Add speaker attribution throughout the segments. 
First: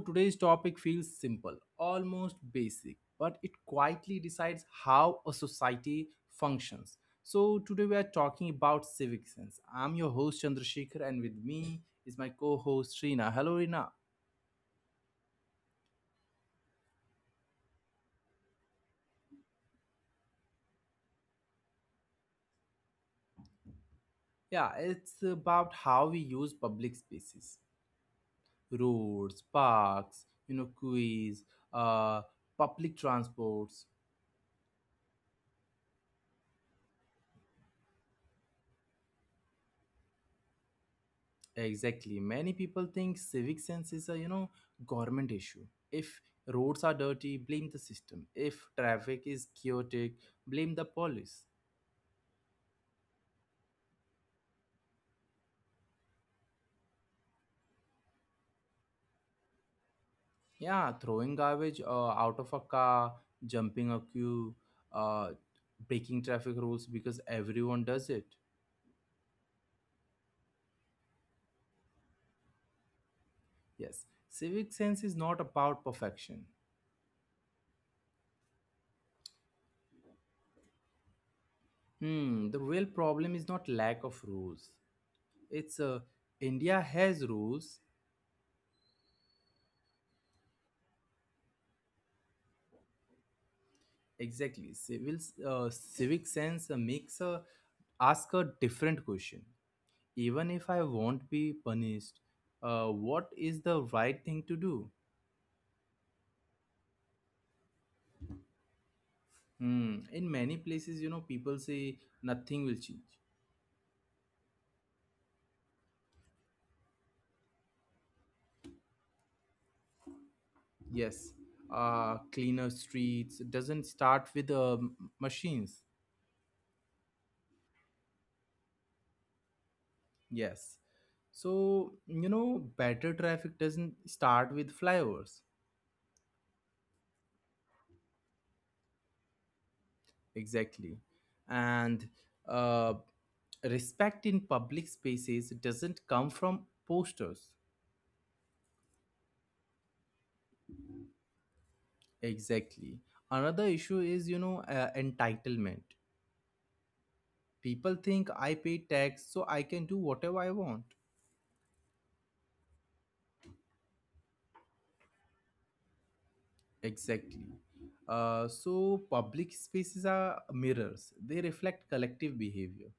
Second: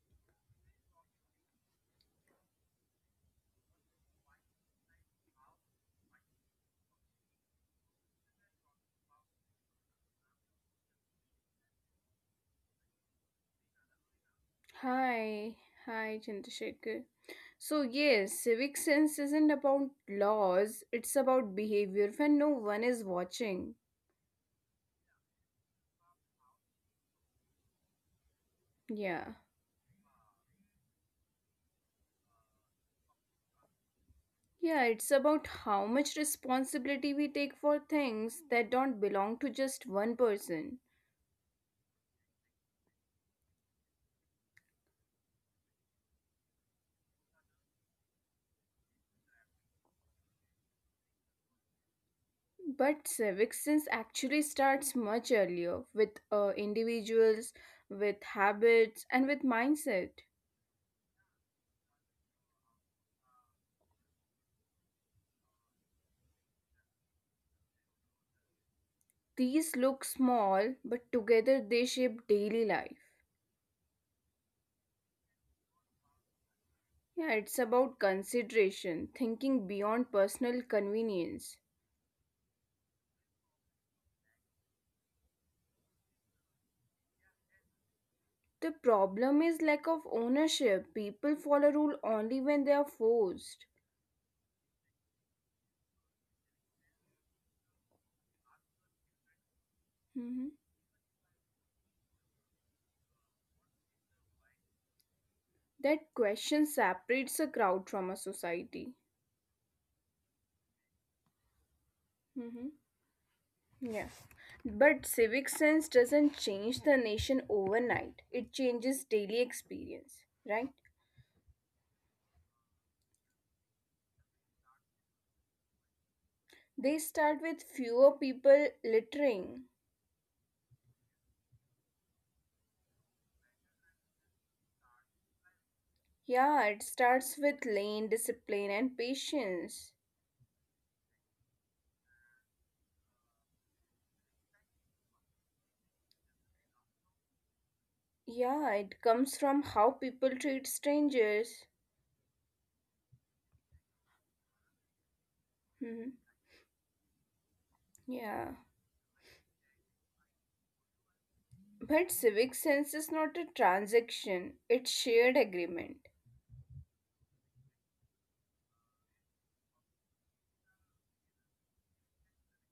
Speaker 1: today's topic feels simple, almost basic, but it quietly decides how a society functions. So today we are talking about civic sense. I'm your host Chandrasekhar and with me is my co-host Reena. Hello Reena.
Speaker 2: Hi, hi, Chandrasekhar. So, yes, civic sense isn't about laws, it's about behavior when no one is watching.
Speaker 1: Yeah, it's about how we use public spaces,
Speaker 2: Yeah.
Speaker 1: roads, parks, you know, quays, uh, public transports.
Speaker 2: Yeah, it's about how much responsibility we take for things that don't belong to just one person.
Speaker 1: Exactly. Many people think civic sense is a, you know, government issue. If roads are dirty, blame the system. If traffic is chaotic, blame the police.
Speaker 2: But civic sense actually starts much earlier with individuals, with habits, and with mindset.
Speaker 1: Yeah, throwing garbage out of a car, jumping a queue, uh, breaking traffic rules because everyone does it.
Speaker 2: These look small, but together they shape daily life.
Speaker 1: Yes, civic sense is not about perfection.
Speaker 2: Yeah, it's about consideration, thinking beyond personal convenience.
Speaker 1: The real problem is not lack of rules. It's India has rules.
Speaker 2: The problem is lack of ownership. People follow rule only when they are forced.
Speaker 1: Exactly. Civic sense makes a ask a different question. Even
Speaker 2: Mhm.
Speaker 1: if I won't be punished, what is the right thing to do?
Speaker 2: That question separates a crowd from a society.
Speaker 1: Hmm. In many places, you know, people say nothing will
Speaker 2: Mhm.
Speaker 1: change.
Speaker 2: Yeah. But civic sense doesn't change the nation overnight. It changes daily experience, right?
Speaker 1: Yes, cleaner streets doesn't start with machines.
Speaker 2: They start with fewer people littering.
Speaker 1: Yes, so you know, better traffic doesn't start with flyovers.
Speaker 2: Yeah, it starts with lane discipline and patience.
Speaker 1: Exactly. And uh, respect in public spaces doesn't come from posters.
Speaker 2: Yeah, it comes from how people treat strangers.
Speaker 1: Exactly. Another issue is, you know, entitlement.
Speaker 2: Hmm.
Speaker 1: People think I
Speaker 2: Yeah.
Speaker 1: pay tax, so I can do whatever I want.
Speaker 2: But civic sense is not a transaction, it's shared agreement.
Speaker 1: Exactly. So public spaces are mirrors. They reflect collective behavior.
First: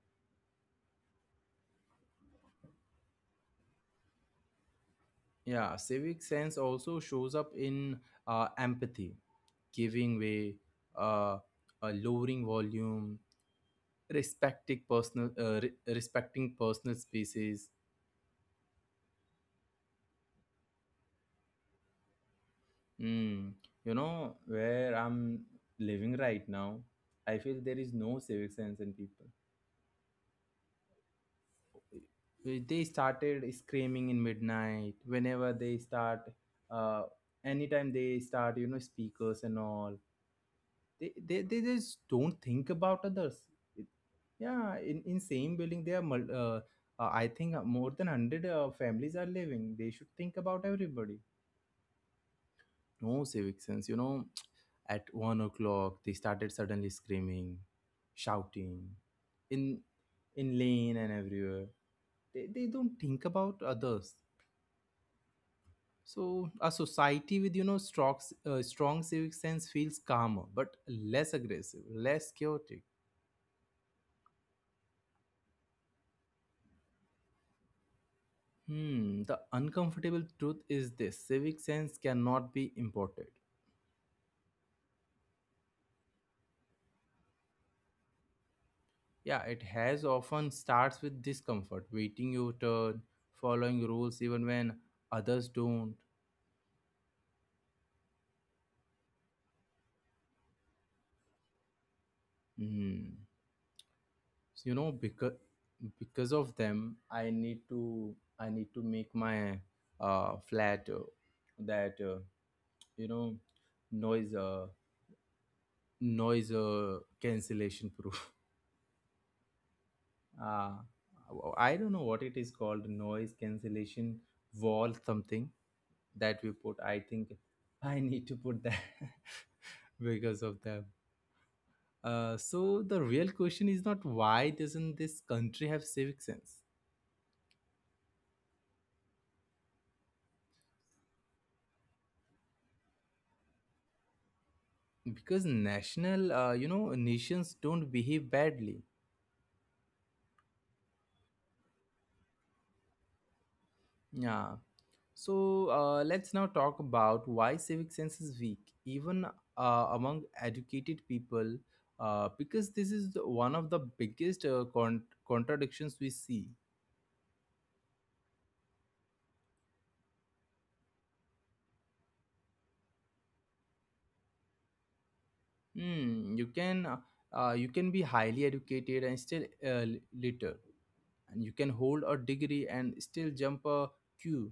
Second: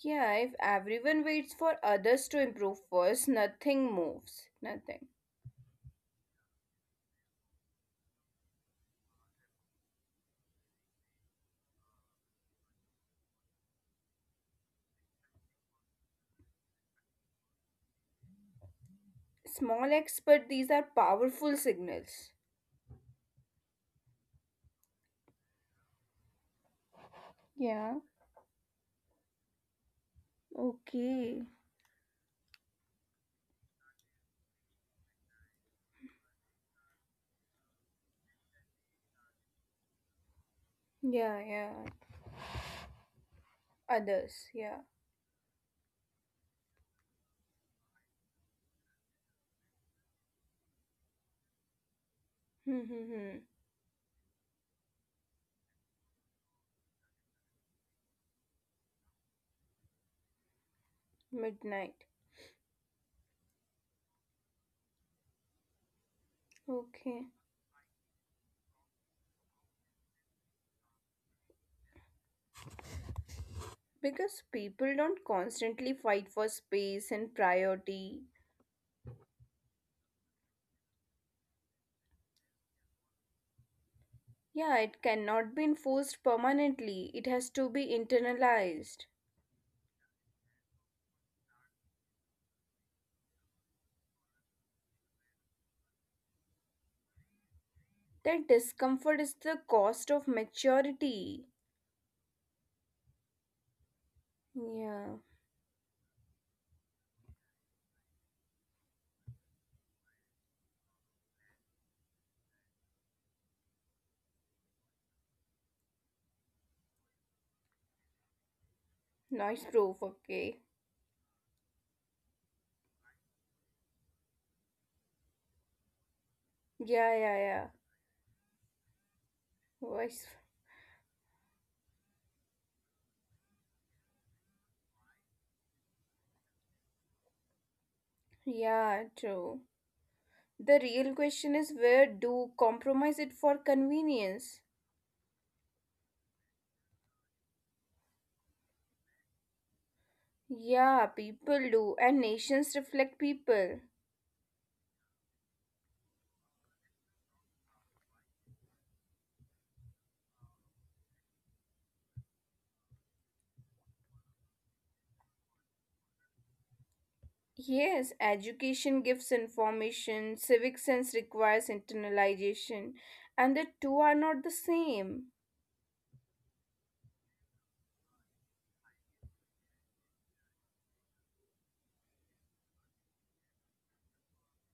Speaker 2: Yeah, if everyone waits for others to improve first, nothing moves. Nothing.
Speaker 1: Yeah, civic sense also shows up in empathy, giving way, uh, lowering volume, respecting personal species.
Speaker 2: Small acts, but these are powerful signals.
Speaker 1: Mm, you know where I'm living right now, I feel there
Speaker 2: Yeah.
Speaker 1: is no civic sense in people.
Speaker 2: Okay.
Speaker 1: They started screaming in midnight whenever they start, uh, anytime they start, you know, speakers and all. they
Speaker 2: Yeah,
Speaker 1: they, they
Speaker 2: yeah.
Speaker 1: just don't think about others. It-
Speaker 2: Others, yeah.
Speaker 1: yeah, in same building there are I think more than 100 families are living. They should think about everybody.
Speaker 2: Hmm. Hmm, hmm.
Speaker 1: No civic sense. You know, at 1 o'clock they started suddenly screaming, shouting, in in lane and everywhere.
Speaker 2: Midnight.
Speaker 1: They don't think about others. So a
Speaker 2: Okay.
Speaker 1: society with, you know, strong civic sense feels calmer, but less aggressive, less chaotic.
Speaker 2: Because people don't constantly fight for space and priority.
Speaker 1: Hmm. The uncomfortable truth is this: civic sense cannot be imported.
Speaker 2: Yeah, it cannot be enforced permanently. It has to be internalized.
Speaker 1: Yeah, it has often starts with discomfort, waiting your turn, following rules even when others don't.
Speaker 2: That discomfort is the cost of maturity.
Speaker 1: Mm. So, you know,
Speaker 2: Yeah,
Speaker 1: because of them, I need to make my flat, that you know, noise uh, noise cancellation proof.
Speaker 2: noise proof,
Speaker 1: Uh,
Speaker 2: okay.
Speaker 1: I don't know what it is called, noise cancellation wall something that we put. I think
Speaker 2: Yeah, yeah, yeah.
Speaker 1: I need to put that because
Speaker 2: Voice.
Speaker 1: of them. So the real question is not, why doesn't this country have civic sense?
Speaker 2: Yeah, true. The real question is where do compromise it for convenience?
Speaker 1: Because national you know, nations don't behave badly.
Speaker 2: Yeah, people do, and nations reflect people.
Speaker 1: Yeah, so let's now talk about why civic sense is weak even among educated people, because this is one of the biggest contradictions we see.
Speaker 2: Yes, education gives information, civic sense requires internalization, and the two are not the same.
Speaker 1: Hmm, you can be highly educated and still uh, litter, and you can hold a degree and still jump a queue.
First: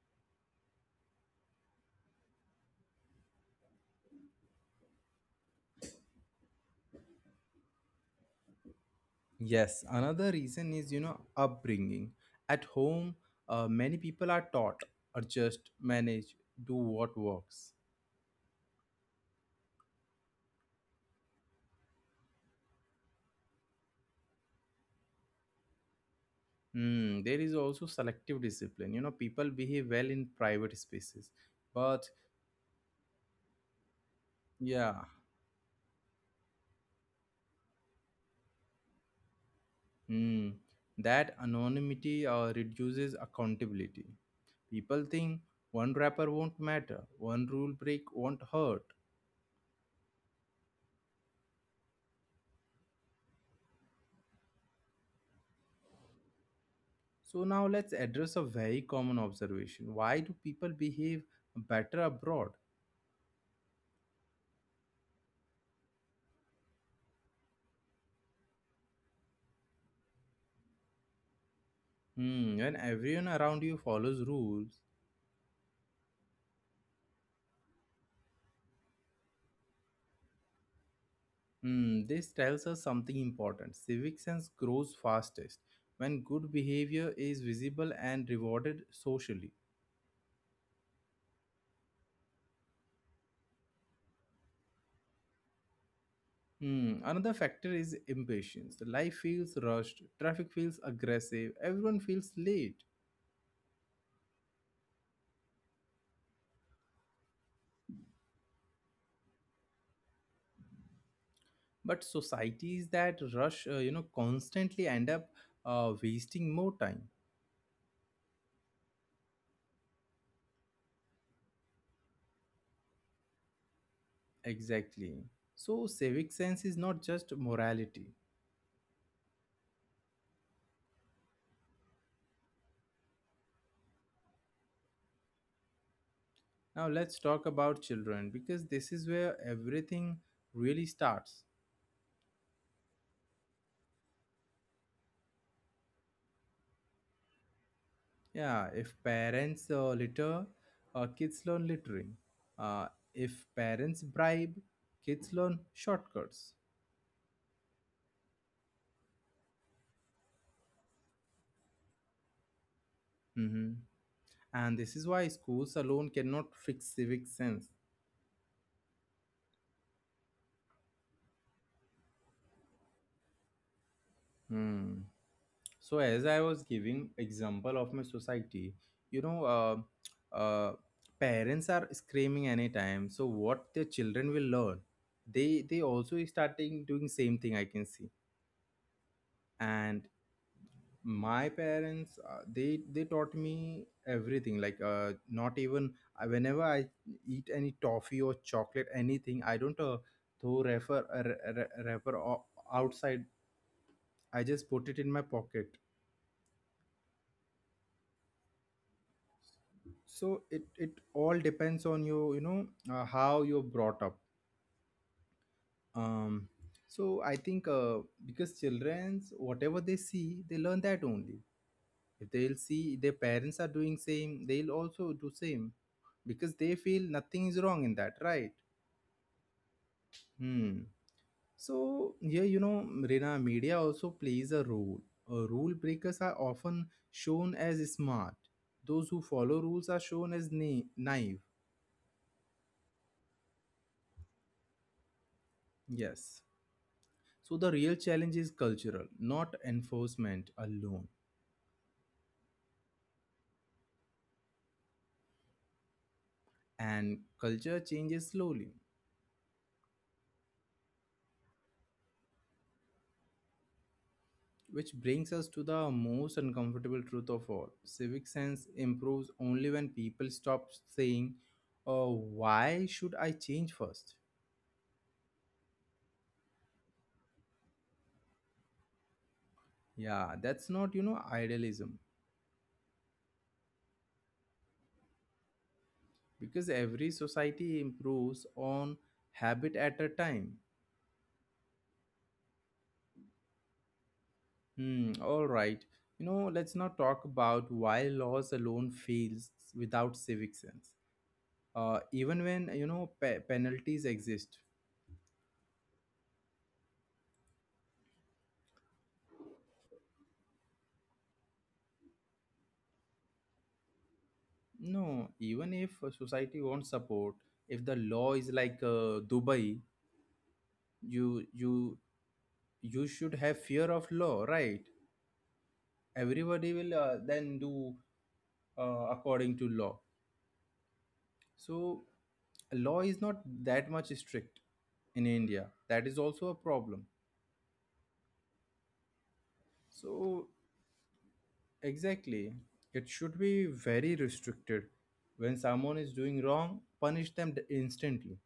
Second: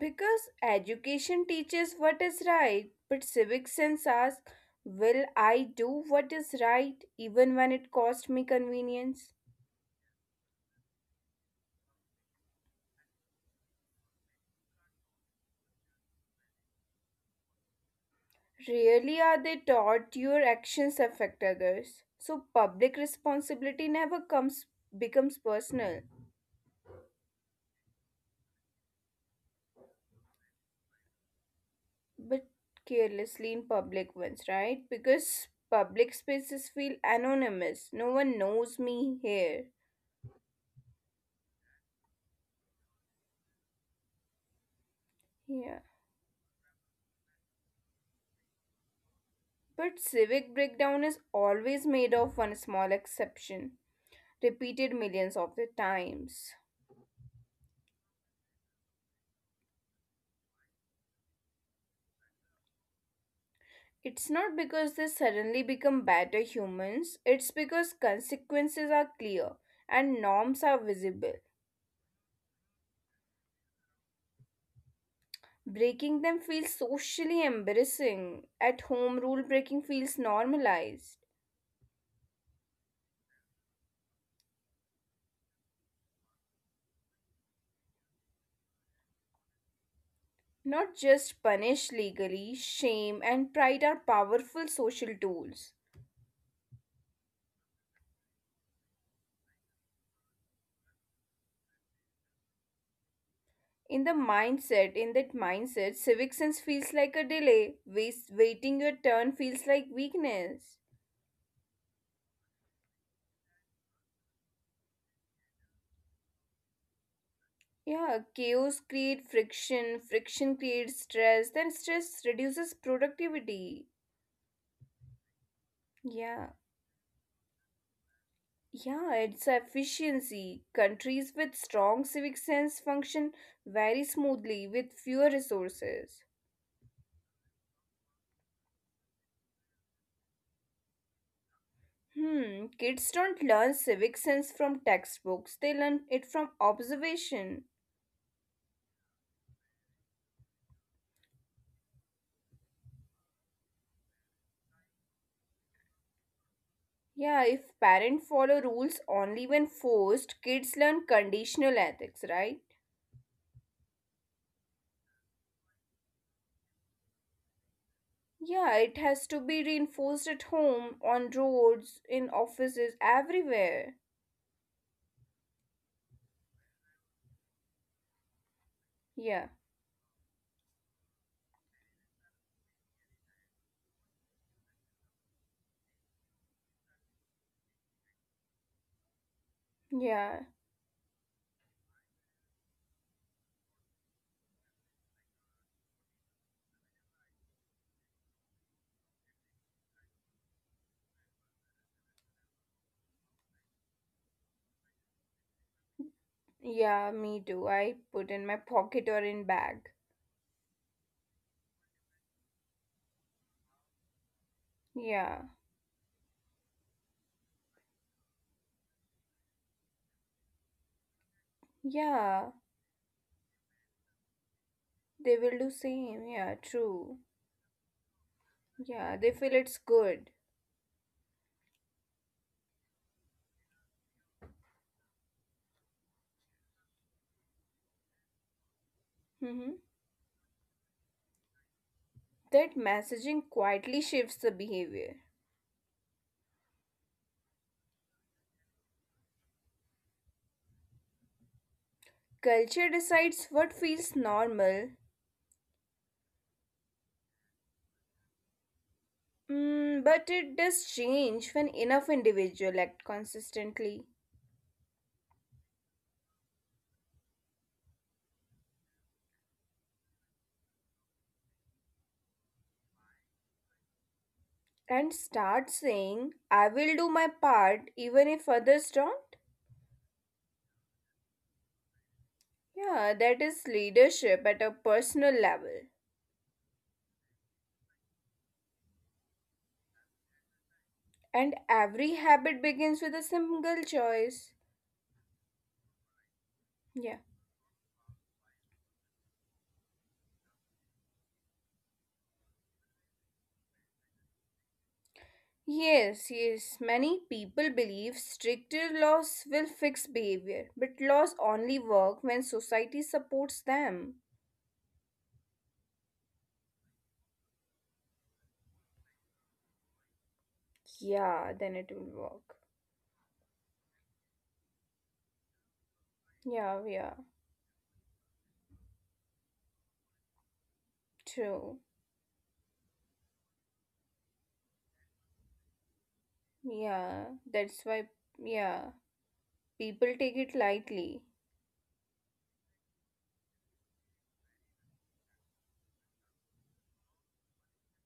Speaker 2: Because education teaches what is right, but civic sense asks, will I do what is right even when it costs me convenience?
Speaker 1: Yes, another reason is, you know, upbringing. At home, many people are taught, or just manage, do what works.
Speaker 2: Rarely are they taught your actions affect others. So public responsibility never comes becomes personal.
Speaker 1: Hmm, there is also selective discipline. You know, people behave well in private spaces, but
Speaker 2: But carelessly in public ones, right?
Speaker 1: yeah,
Speaker 2: Because public spaces feel anonymous. No one knows me here.
Speaker 1: hmm, that anonymity reduces accountability. People think
Speaker 2: Yeah.
Speaker 1: one rapper won't matter, one rule break won't hurt.
Speaker 2: But civic breakdown is always made of one small exception, repeated millions of the times.
Speaker 1: So now let's address a very common observation: why do people behave better abroad?
Speaker 2: It's not because they suddenly become better humans, it's because consequences are clear and norms are visible.
Speaker 1: Hmm, when everyone around you follows rules,
Speaker 2: Breaking them feels socially embarrassing. At home, rule breaking feels normalized.
Speaker 1: hmm, this tells us something important. Civic sense grows fastest when good behavior is visible and rewarded socially.
Speaker 2: Not just punish legally, shame and pride are powerful social tools.
Speaker 1: Hmm, another factor is impatience. Life feels rushed, traffic feels aggressive, everyone feels late.
Speaker 2: In the mindset, in that mindset, civic sense feels like a delay. Waste, waiting your turn feels like weakness.
Speaker 1: But societies that rush, you know, constantly end up wasting more time.
Speaker 2: Yeah, chaos creates friction, friction creates stress, then stress reduces productivity.
Speaker 1: Exactly. So
Speaker 2: Yeah,
Speaker 1: civic sense is not just morality.
Speaker 2: yeah, it's efficiency. Countries with strong civic sense function very smoothly with fewer resources.
Speaker 1: Now let's talk about children because this is where everything really starts.
Speaker 2: Hmm, kids don't learn civic sense from textbooks, they learn it from observation.
Speaker 1: Yeah, if parents litter, kids learn littering. Uh, if parents bribe, kids learn shortcuts.
Speaker 2: Yeah, if parents follow rules only when forced, kids learn conditional ethics, right?
Speaker 1: Hmm. And this is why schools alone cannot fix civic sense.
Speaker 2: Yeah, it has to be reinforced at home, on roads, in offices, everywhere.
Speaker 1: Hmm. So as I was giving example of my society, you
Speaker 2: Yeah,
Speaker 1: know, parents are screaming anytime, so what their children will learn? They also starting doing same thing, I can see. And
Speaker 2: yeah,
Speaker 1: my parents, they taught me everything, like, not even whenever I eat any toffee or chocolate, anything, I don't throw refer re- re- wrapper outside. I just put it in my pocket.
Speaker 2: yeah, me too. I put in my pocket or in bag.
Speaker 1: So it all depends on you, you know, how you're brought up.
Speaker 2: Yeah,
Speaker 1: Um, so I think, because children's, whatever they see, they learn that only. If
Speaker 2: yeah,
Speaker 1: they'll see their parents are doing same, they'll also
Speaker 2: they
Speaker 1: do
Speaker 2: will do
Speaker 1: same,
Speaker 2: same. Yeah,
Speaker 1: because they
Speaker 2: true.
Speaker 1: feel nothing is wrong in that, right?
Speaker 2: Yeah, they feel it's good.
Speaker 1: Hmm. So yeah, you know, rena media also plays a role. Uh, rule breakers are often shown as smart, those who follow
Speaker 2: Mm-hmm.
Speaker 1: rules are shown as naive.
Speaker 2: That messaging quietly shifts the behavior.
Speaker 1: Yes. So the real challenge is cultural, not enforcement alone.
Speaker 2: Culture decides what feels normal,
Speaker 1: And culture changes slowly,
Speaker 2: mm, but it does change when enough individual act consistently
Speaker 1: which brings us to the most uncomfortable truth of all. Civic sense improves only when people stop saying, "Oh, why should I change first?"
Speaker 2: and start saying, I will do my part even if others don't.
Speaker 1: Yeah, that's not, you know, idealism,
Speaker 2: Yeah, that is leadership at a personal level.
Speaker 1: because every society improves on habit at a time.
Speaker 2: And every habit begins with a single choice.
Speaker 1: Hmm, all right. You know, let's not
Speaker 2: Yeah.
Speaker 1: talk about why laws alone fails without civic sense, even when, you know, penalties exist.
Speaker 2: Yes, yes, many people believe stricter laws will fix behavior, but laws only work when society supports them.
Speaker 1: No, even if a society won't support, if the law is like Dubai, you
Speaker 2: Yeah, then it will work.
Speaker 1: you should have fear of law, right? Everybody will
Speaker 2: Yeah, yeah,
Speaker 1: then do according to law. So
Speaker 2: true.
Speaker 1: law is not that much strict in India, that is also a problem.
Speaker 2: Yeah, that's why, yeah, people
Speaker 1: So
Speaker 2: take it lightly.
Speaker 1: exactly, it should be very restricted. When someone is doing wrong, punish them instantly.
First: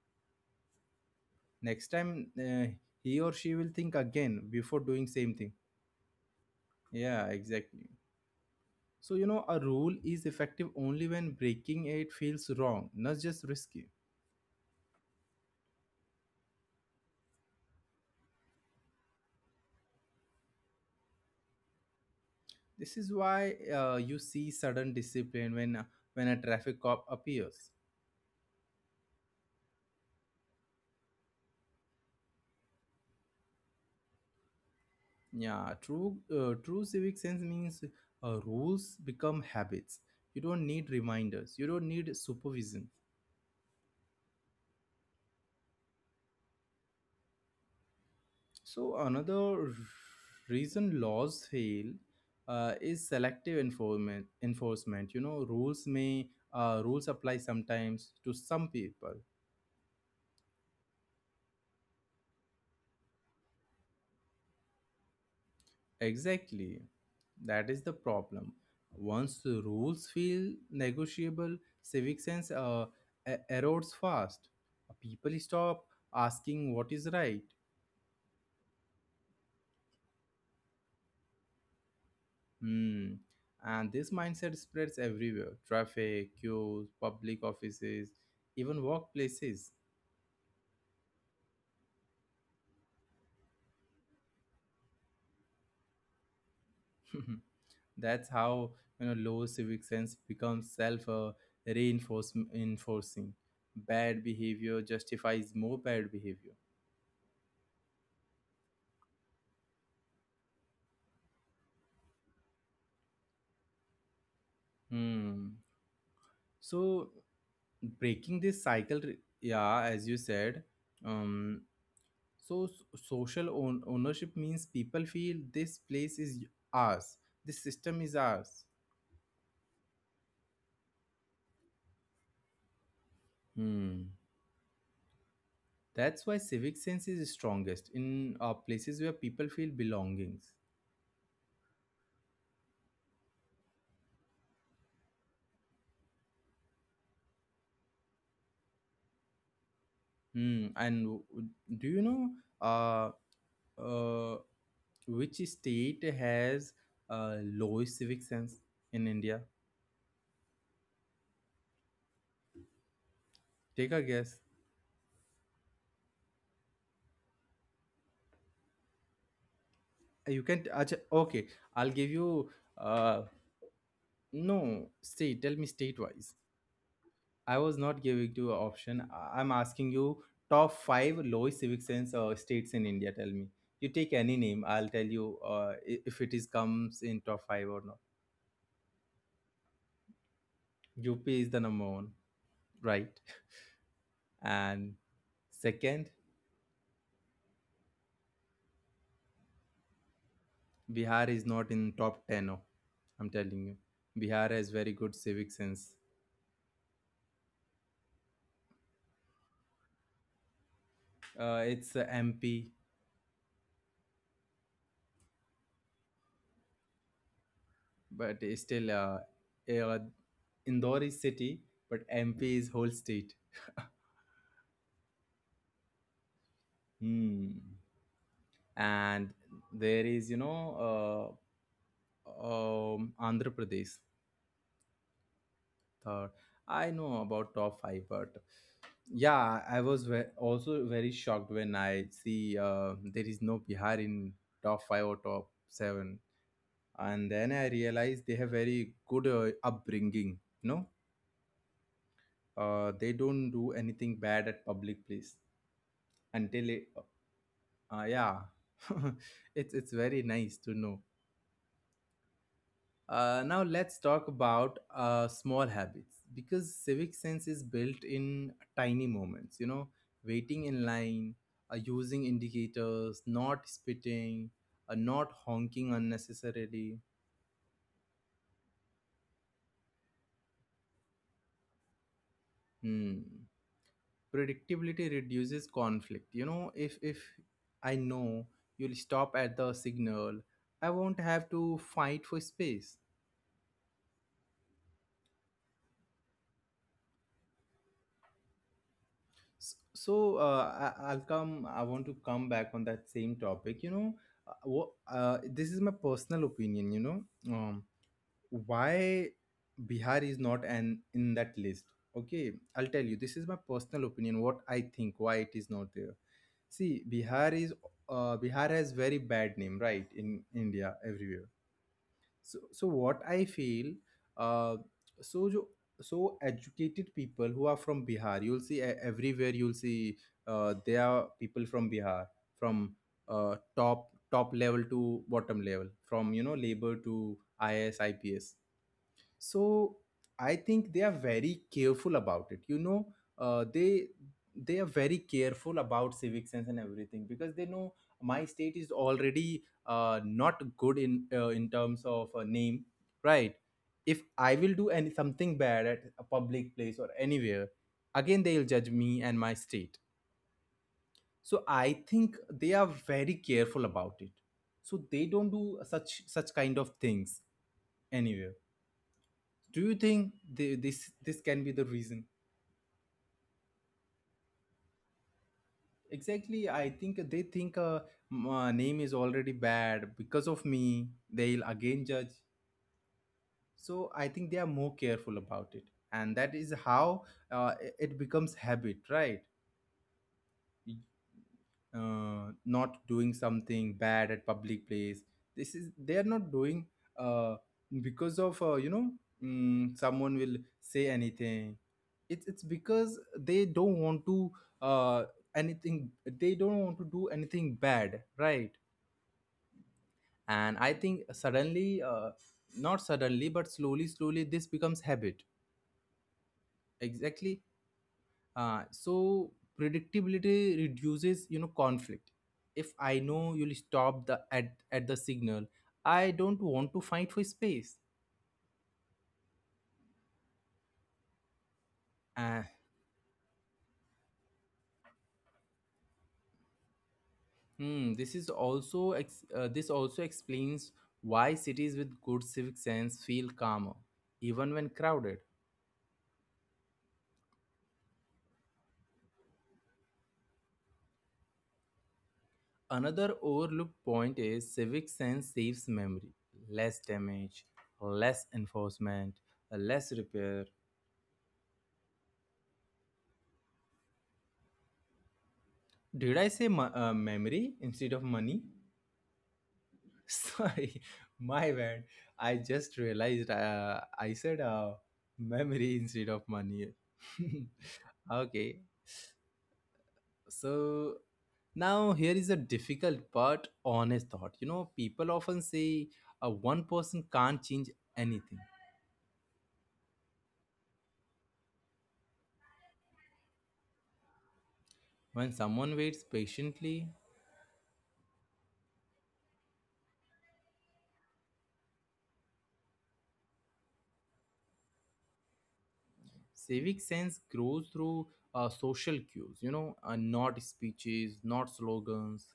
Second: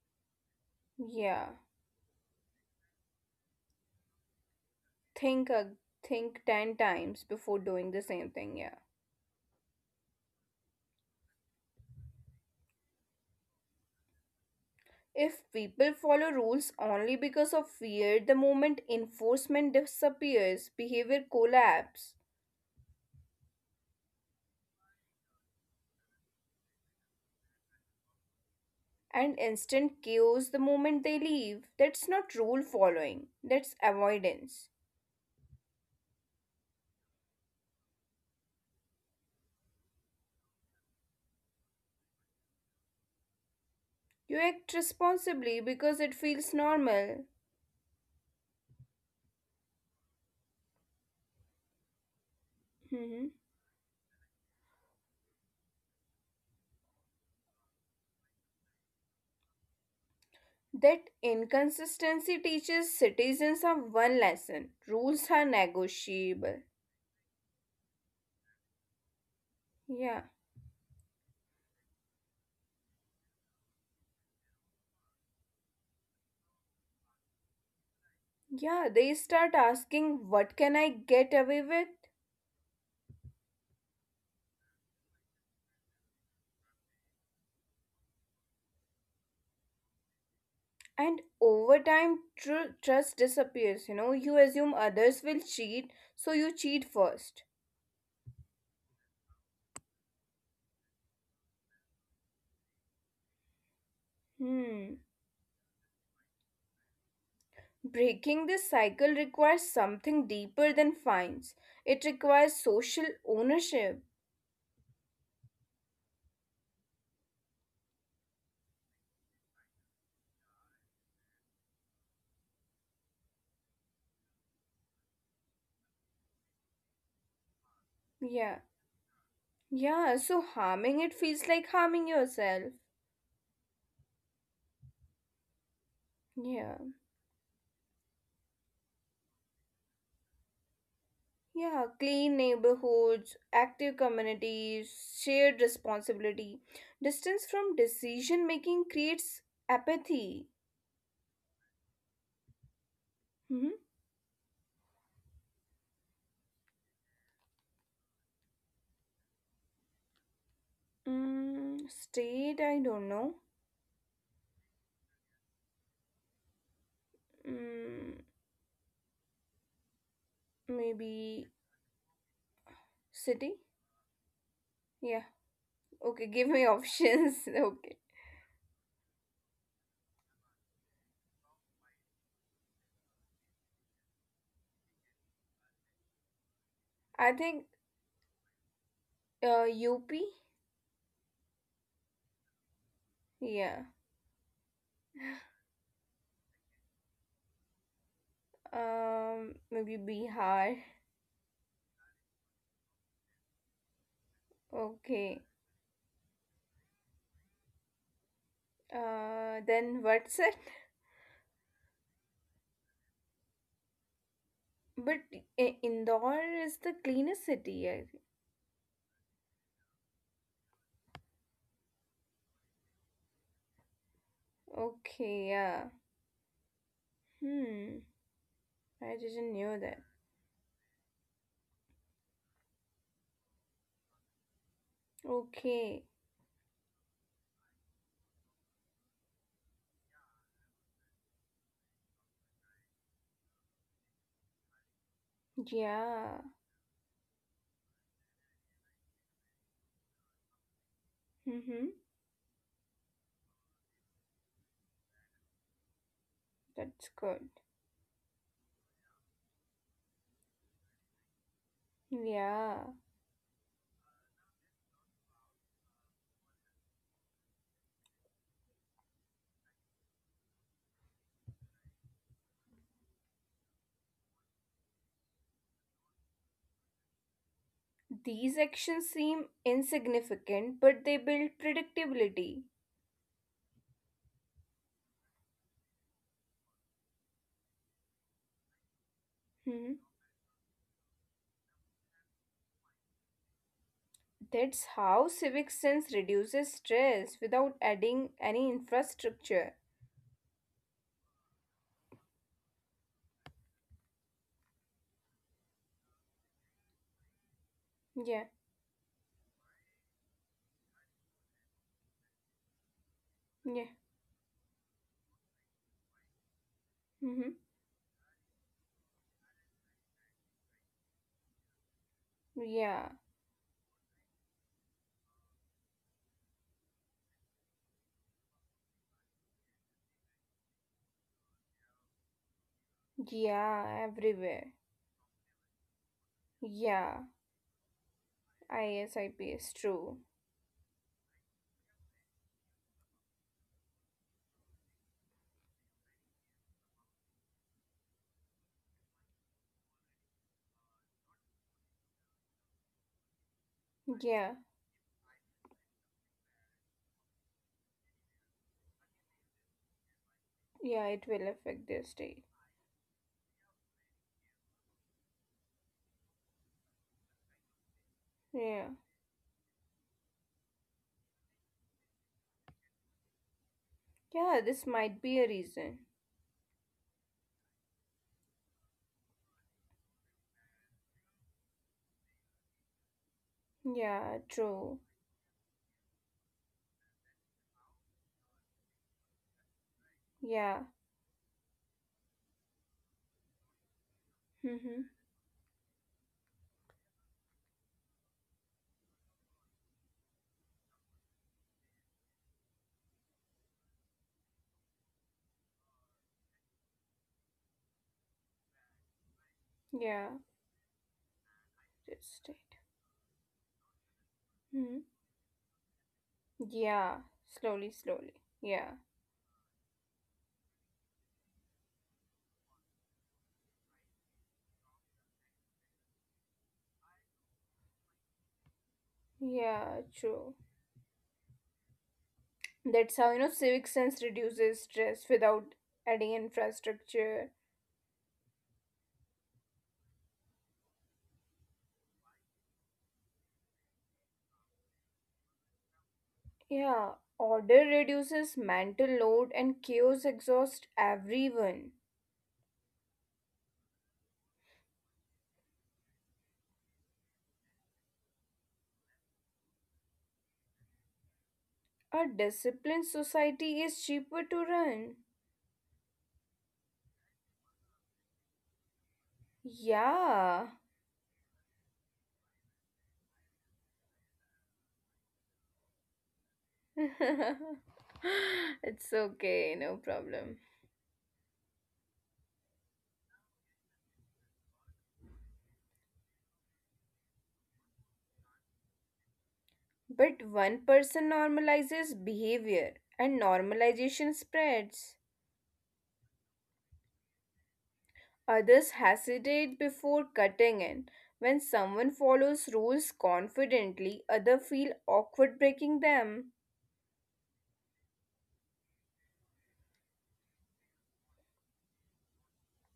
Speaker 2: Yeah,
Speaker 1: Next time, he or she will think again before doing same thing.
Speaker 2: think, a think 10
Speaker 1: Yeah,
Speaker 2: times before
Speaker 1: exactly.
Speaker 2: doing the same thing. Yeah.
Speaker 1: So you know, a rule is effective only when breaking it feels wrong, not just risky.
Speaker 2: If people follow rules only because of fear, the moment enforcement disappears, behavior collapses.
Speaker 1: This is why you see sudden discipline when a traffic cop appears.
Speaker 2: And instant chaos the moment they leave. That's not rule following, that's avoidance.
Speaker 1: Yeah, true. True civic sense means rules become habits. You don't need reminders, you don't need supervision.
Speaker 2: You act responsibly because it feels normal.
Speaker 1: So another reason laws fail is
Speaker 2: Mhm.
Speaker 1: selective enforcement. Enforcement, you know, rules apply sometimes to some people.
Speaker 2: That inconsistency teaches citizens of one lesson rules are negotiable.
Speaker 1: Exactly, that is the problem. Once the
Speaker 2: Yeah,
Speaker 1: rules feel negotiable, civic sense erodes fast. People stop asking what is right.
Speaker 2: yeah, they start asking, what can I get away with?
Speaker 1: Hmm. And this mindset spreads everywhere: traffic, queues, public offices, even workplaces.
Speaker 2: And over time, trust disappears. You know, you assume others will cheat, so you cheat first.
Speaker 1: That's how, you know, low civic sense becomes self reinforcing. Enforcing. Bad
Speaker 2: Hmm.
Speaker 1: behavior justifies more bad behavior.
Speaker 2: Breaking this cycle requires something deeper than fines. It requires social ownership.
Speaker 1: Hmm. So breaking this cycle, yeah, as you said, um, so social ownership means people feel this place is ours, this system is
Speaker 2: Yeah.
Speaker 1: ours.
Speaker 2: Yeah, so harming it feels like harming yourself.
Speaker 1: Hmm. That's why
Speaker 2: Yeah.
Speaker 1: civic sense is strongest in places where people feel belongings.
Speaker 2: Yeah, clean neighborhoods, active communities, shared responsibility. Distance from decision making creates apathy.
Speaker 1: Hmm. And do you know uh,
Speaker 2: Hmm?
Speaker 1: uh, which state has lowest civic sense in India?
Speaker 2: Mm, state, I don't know.
Speaker 1: Take a guess.
Speaker 2: Mm,
Speaker 1: You can. Achha,
Speaker 2: maybe
Speaker 1: okay, I'll give you. Uh,
Speaker 2: city?
Speaker 1: no,
Speaker 2: Yeah.
Speaker 1: state. Tell me state
Speaker 2: Okay, give
Speaker 1: wise.
Speaker 2: me options.
Speaker 1: I
Speaker 2: Okay.
Speaker 1: was not giving you an option. I'm asking you top five lowest civic sense states in India. Tell me. You take any name. I'll tell you if it is comes
Speaker 2: I
Speaker 1: in
Speaker 2: think
Speaker 1: top five or not.
Speaker 2: uh, UP?
Speaker 1: UP is the number one, right?
Speaker 2: Yeah.
Speaker 1: And second.
Speaker 2: Maybe Bihar.
Speaker 1: Bihar is not in top 10. Oh, I'm telling you, Bihar has very
Speaker 2: Okay.
Speaker 1: good civic sense.
Speaker 2: Then what's it?
Speaker 1: It's MP,
Speaker 2: But I- Indore is the cleanest city. I thi-
Speaker 1: but it's still uh, Indore is city, but MP is whole state.
Speaker 2: Okay, yeah. Hmm.
Speaker 1: Hmm.
Speaker 2: I didn't
Speaker 1: And
Speaker 2: know that.
Speaker 1: there is, you know, uh, Andhra Pradesh.
Speaker 2: Okay.
Speaker 1: Third, I know about top five, but yeah, I was also very shocked when I see there is no Bihar in top five or top
Speaker 2: Yeah.
Speaker 1: seven. And then I realized they have very good upbringing, you know,
Speaker 2: Mm-hmm.
Speaker 1: they don't do anything bad at public place,
Speaker 2: That's
Speaker 1: until
Speaker 2: good.
Speaker 1: yeah. It's very nice to know.
Speaker 2: Yeah.
Speaker 1: Uh, now let's talk about small habits, because civic sense is built in tiny moments, you know, waiting in line, using indicators, not spitting, not honking unnecessarily.
Speaker 2: These actions seem insignificant, but they build predictability.
Speaker 1: Hmm. Predictability reduces conflict, you know, if I know you'll stop
Speaker 2: Hmm.
Speaker 1: at the signal, I won't have to fight for space.
Speaker 2: That's how civic sense reduces stress without adding any infrastructure.
Speaker 1: So I want to come back on that same topic, you know, this is my personal opinion, you know, um,
Speaker 2: Yeah,
Speaker 1: why Bihar is not an in that list. Okay, I'll tell you,
Speaker 2: yeah,
Speaker 1: this is my personal opinion what I think, why it is not there.
Speaker 2: mm-hmm.
Speaker 1: See, Bihar is, Bihar has very bad name, right? In India, everywhere.
Speaker 2: Yeah,
Speaker 1: So, so what I feel, uh, so jo, so educated people who are from Bihar, you'll see everywhere. You'll see there are people from Bihar, from
Speaker 2: yeah,
Speaker 1: top
Speaker 2: everywhere.
Speaker 1: top level to bottom level, from
Speaker 2: Yeah,
Speaker 1: labor to ISIPS.
Speaker 2: ISIP is true.
Speaker 1: So I think they are very careful about it. uh, they they are very careful about civic sense and everything because they know my state is already not good in, in terms of a name, right?
Speaker 2: Yeah,
Speaker 1: If I will do any something bad at a public place or anywhere, again they'll judge me and my state.
Speaker 2: yeah, it will affect
Speaker 1: So
Speaker 2: their
Speaker 1: I
Speaker 2: state.
Speaker 1: think they are very careful about it, so they don't do such kind of things
Speaker 2: Yeah,
Speaker 1: anywhere. Do you think this can be the reason?
Speaker 2: yeah, this might be a reason.
Speaker 1: Exactly, I think they think, my name is already bad, because of me they'll again judge.
Speaker 2: Yeah,
Speaker 1: So I think
Speaker 2: true.
Speaker 1: they are more careful about it, and that is how it becomes habit, right?
Speaker 2: Yeah,
Speaker 1: Not doing something bad at
Speaker 2: mm-hmm.
Speaker 1: public place, this is they are not doing, uh, because of, someone will say anything. It's because they don't want to, uh, anything, they don't want to do anything bad, right?
Speaker 2: Yeah,
Speaker 1: And I think suddenly,
Speaker 2: this state.
Speaker 1: not suddenly but slowly slowly
Speaker 2: Mm-hmm.
Speaker 1: this becomes habit.
Speaker 2: Yeah, slowly,
Speaker 1: Exactly.
Speaker 2: slowly. Yeah,
Speaker 1: So predictability reduces, you know, conflict. If I know you'll stop the at the signal, I don't want to fight for space.
Speaker 2: yeah, true.
Speaker 1: Uh,
Speaker 2: That's how, you know, civic sense reduces stress without adding infrastructure.
Speaker 1: this this also explains why cities with good civic sense feel calmer, even when crowded.
Speaker 2: Yeah, order reduces mental load and chaos exhausts everyone.
Speaker 1: Another overlooked point is civic sense saves memory, less damage, less enforcement, less repair.
Speaker 2: A disciplined society is cheaper to run.
Speaker 1: Did I say memory instead of money?
Speaker 2: Yeah.
Speaker 1: Sorry, my bad. I just realized I said memory instead of money.
Speaker 2: It's
Speaker 1: Okay,
Speaker 2: okay, no problem.
Speaker 1: so now here is a difficult but honest thought. You know, people often say one person can't change anything.
Speaker 2: But one person normalizes behavior and normalization spreads.
Speaker 1: When someone waits patiently,
Speaker 2: Others hesitate before cutting in. When someone follows rules confidently, others feel awkward breaking them.
Speaker 1: civic sense grows through social cues, you know, not speeches, not slogans.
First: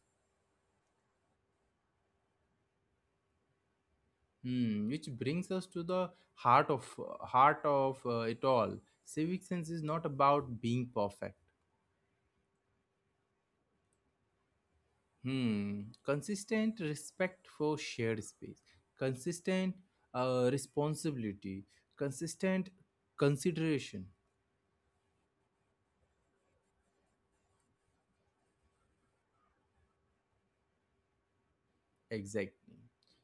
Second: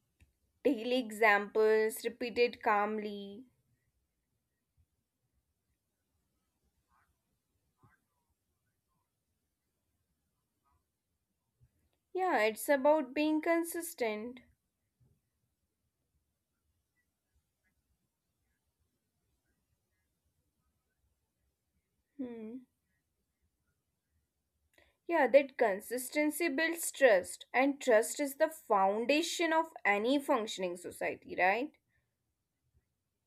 Speaker 2: Daily examples repeated calmly.
Speaker 1: Which brings us to the heart of heart of it all. Civic sense is not about being perfect.
Speaker 2: Yeah, it's about being consistent.
Speaker 1: Consistent respect for shared space, consistent responsibility,
Speaker 2: Hmm.
Speaker 1: consistent consideration.
Speaker 2: Yeah, that consistency builds trust, and trust is the foundation of any functioning society, right?
Speaker 1: Exactly.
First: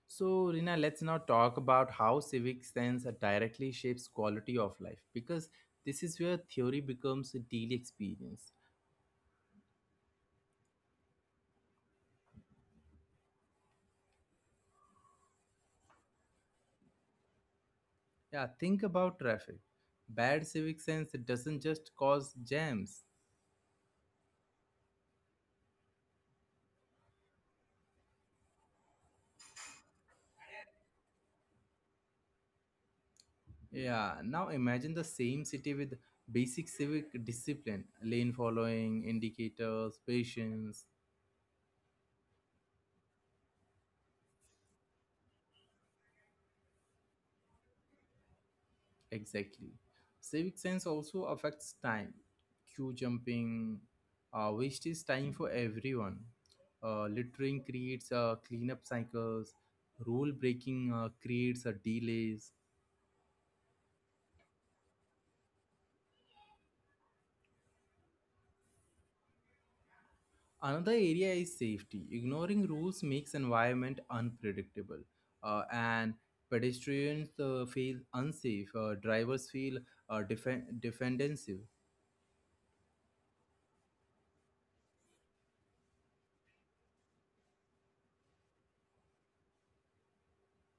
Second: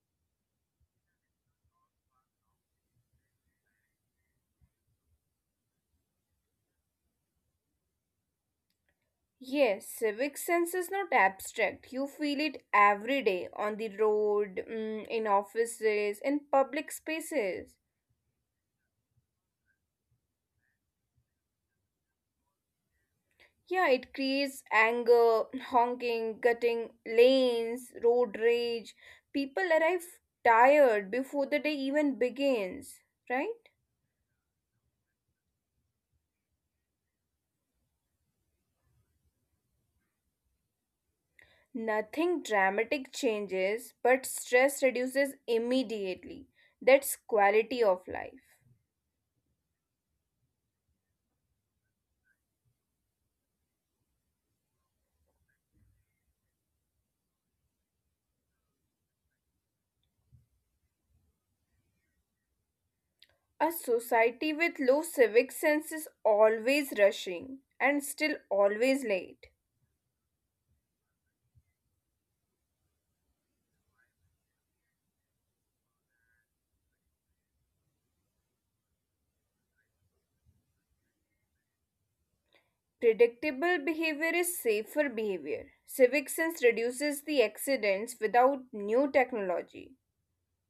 Speaker 1: So, Rina, let's now talk about how civic sense directly shapes quality of life, because this is where theory becomes a daily experience.
Speaker 2: Yes, civic sense is not abstract. You feel it every day on the road, mm, in offices, in public spaces.
Speaker 1: Yeah, think about traffic. Bad civic sense doesn't just cause jams.
Speaker 2: Yeah, it creates anger, honking, gutting lanes, road rage. People arrive tired before the day even begins, right?
Speaker 1: Yeah, now imagine the same city with basic civic discipline, lane following, indicators, patience.
Speaker 2: Nothing dramatic changes, but stress reduces immediately. That's quality of life.
Speaker 1: Exactly. Civic sense also affects time, queue jumping, waste is time for everyone. Littering creates cleanup cycles, rule breaking creates delays.
Speaker 2: A society with low civic sense is always rushing and still always late.
Speaker 1: Another area is safety. Ignoring rules makes environment unpredictable, and pedestrians feel unsafe. Drivers feel defensive.
Speaker 2: Predictable behavior is safer behavior. Civic sense reduces the accidents without new technology.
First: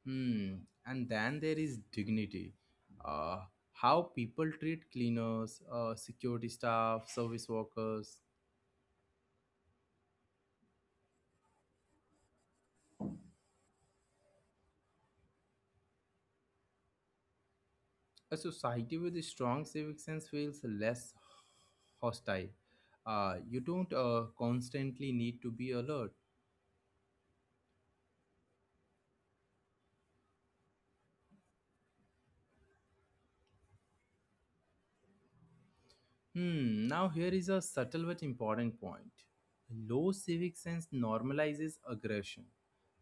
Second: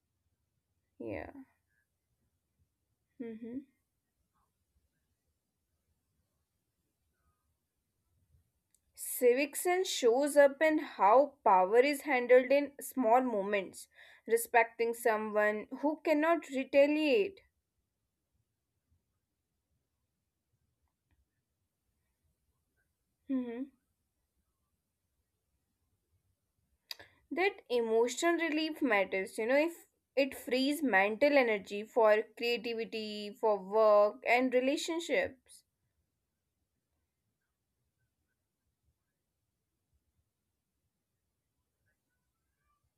Speaker 1: Hmm. And
Speaker 2: Yeah.
Speaker 1: then there is dignity. Uh,
Speaker 2: Hmm.
Speaker 1: how people treat cleaners, security staff, service workers.
Speaker 2: Civic sense shows up in how power is handled in small moments, respecting someone who cannot retaliate.
Speaker 1: A society with a strong civic sense feels less hostile. You don't constantly need to be alert.
Speaker 2: That emotional relief matters, you know. If it frees mental energy for creativity, for work and relationships,
Speaker 1: Now here is a subtle but important point. Low civic sense normalizes aggression.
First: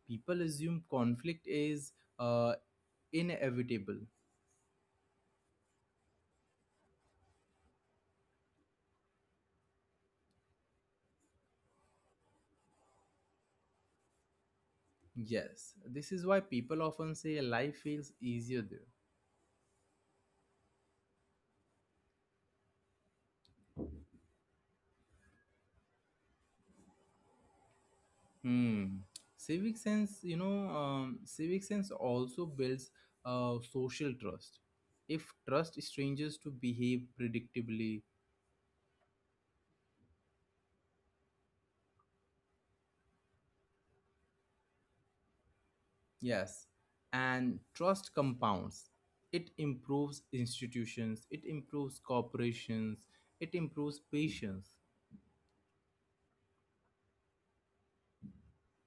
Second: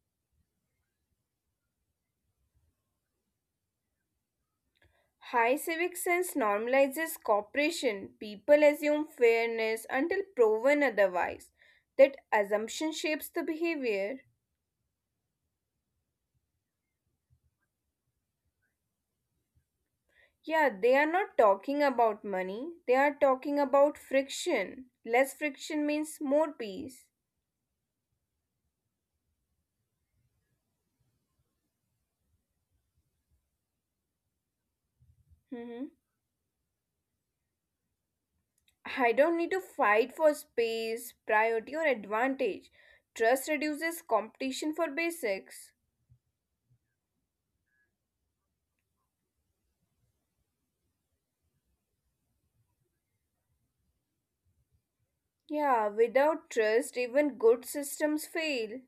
Speaker 1: People assume conflict is, uh, inevitable.
Speaker 2: high civic sense normalizes cooperation. People assume fairness until proven otherwise. That assumption shapes the behavior.
Speaker 1: Yes, this is why people often say life feels easier there.
Speaker 2: Yeah, they are not talking about money, they are talking about friction. Less friction means more peace.
Speaker 1: Hmm. Civic sense also builds social trust. If trust
Speaker 2: Hmm.
Speaker 1: strangers to behave predictably.
Speaker 2: I don't need to fight for space, priority, or advantage. Trust reduces competition for basics.
Speaker 1: Yes, and trust compounds. It improves institutions, it improves corporations, it improves patience.
Speaker 2: Yeah, without trust, even good systems fail.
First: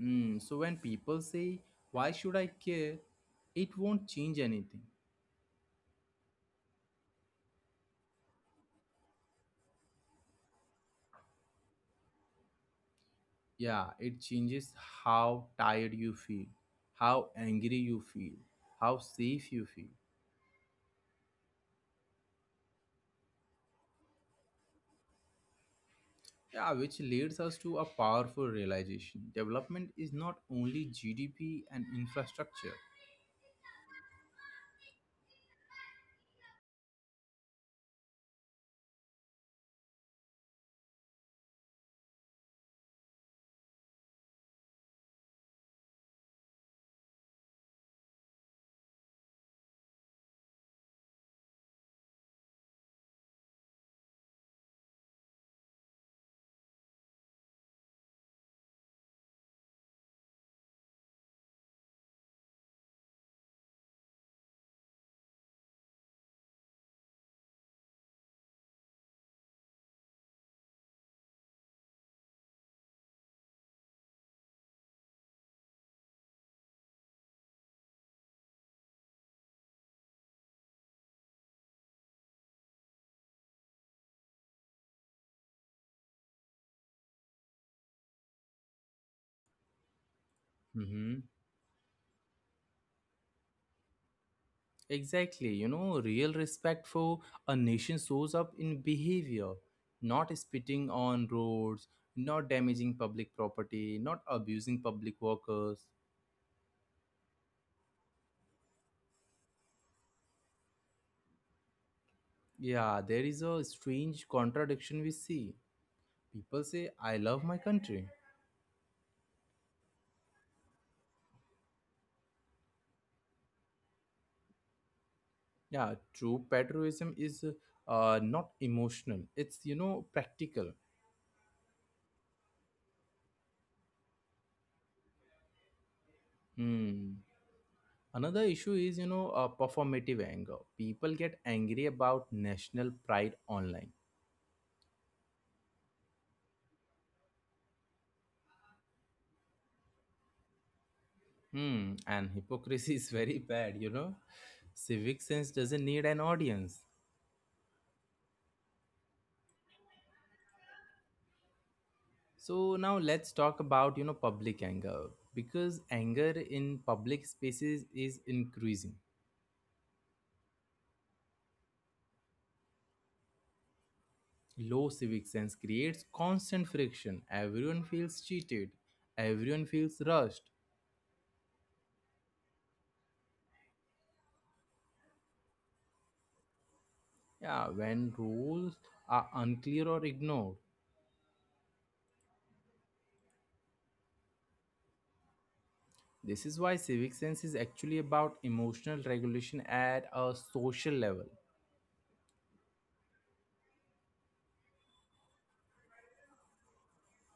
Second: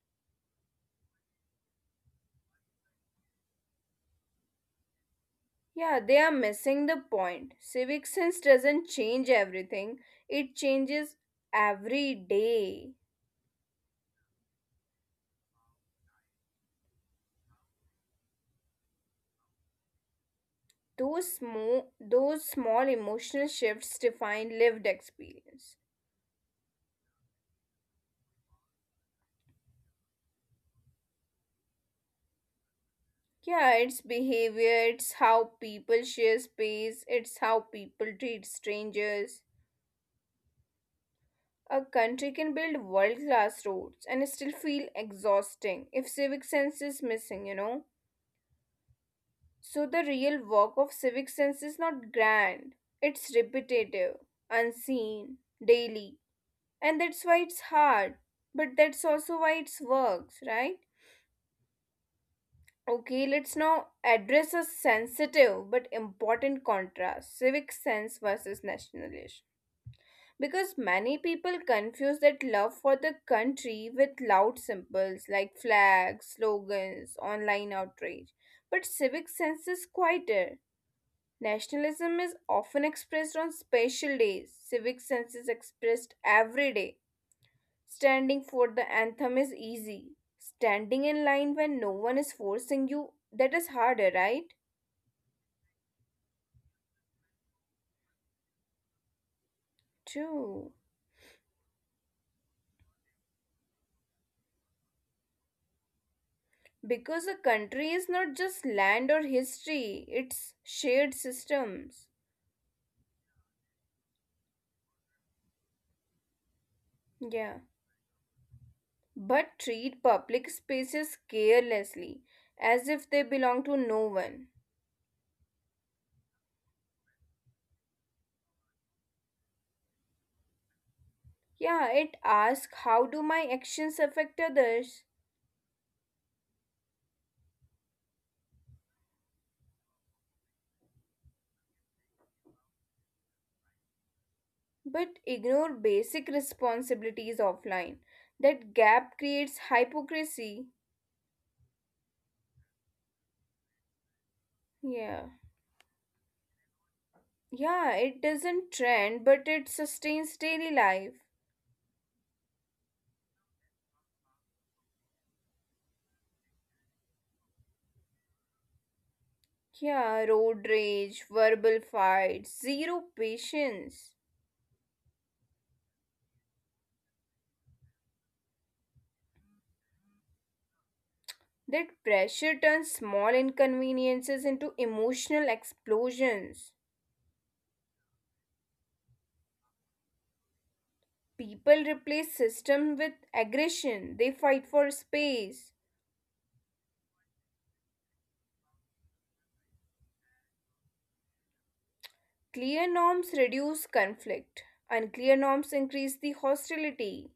Speaker 1: So when people say, "Why should I care? It won't change anything."
Speaker 2: Yeah, they are missing the point. Civic sense doesn't change everything, it changes every day.
Speaker 1: Yeah, it changes how tired you feel, how angry you feel, how safe you feel.
Speaker 2: Those, those small emotional shifts define lived experience.
Speaker 1: Yeah, which leads us to a powerful realization. Development is not only GDP and infrastructure.
Speaker 2: Yeah, it's behavior, it's how people share space, it's how people treat strangers. A country can build world class roads and still feel exhausting if civic sense is missing, you know? So, the real work of civic sense is not grand, it's repetitive, unseen, daily. And that's why it's hard, but that's also why it works, right? Okay, let's now address a sensitive but important contrast, civic sense versus nationalism. Because many people confuse that love for the country with loud symbols like flags, slogans, online outrage. But civic sense is quieter. Nationalism is often expressed on special days. Civic sense is expressed every day. Standing for the anthem is easy. Standing in
Speaker 1: Mhm.
Speaker 2: line when no one is forcing you, that is harder, right?
Speaker 1: Exactly, you know, real respect for a nation shows up in behavior, not
Speaker 2: True.
Speaker 1: spitting on roads, not damaging public property, not abusing public workers.
Speaker 2: Because a country is not just land or history, it's shared systems.
Speaker 1: Yeah, there is a strange contradiction we see. People say, "I love my
Speaker 2: Yeah,
Speaker 1: country."
Speaker 2: but treat public spaces carelessly, as if they belong to no one.
Speaker 1: Yeah, true patriotism is not emotional, it's, practical.
Speaker 2: Yeah, it asks how do my actions affect others,
Speaker 1: Hmm. Another issue is, performative anger. People get angry about national pride online.
Speaker 2: but ignore basic responsibilities offline. That gap creates hypocrisy.
Speaker 1: And hypocrisy is very bad. Civic
Speaker 2: Yeah.
Speaker 1: sense doesn't need an audience.
Speaker 2: Yeah, it doesn't trend, but it sustains daily life.
Speaker 1: So now let's talk about, public anger, because anger in public spaces is increasing.
Speaker 2: Yeah, road rage, verbal fights, zero patience.
Speaker 1: Low civic sense creates constant friction. Everyone feels cheated. Everyone feels rushed.
Speaker 2: That pressure turns small inconveniences into emotional explosions.
Speaker 1: Yeah, when rules are unclear or ignored.
Speaker 2: People replace system with aggression. They fight for space.
Speaker 1: This is why civic sense is actually about emotional regulation at a social level.
Speaker 2: Clear norms reduce conflict. Unclear norms increase the hostility.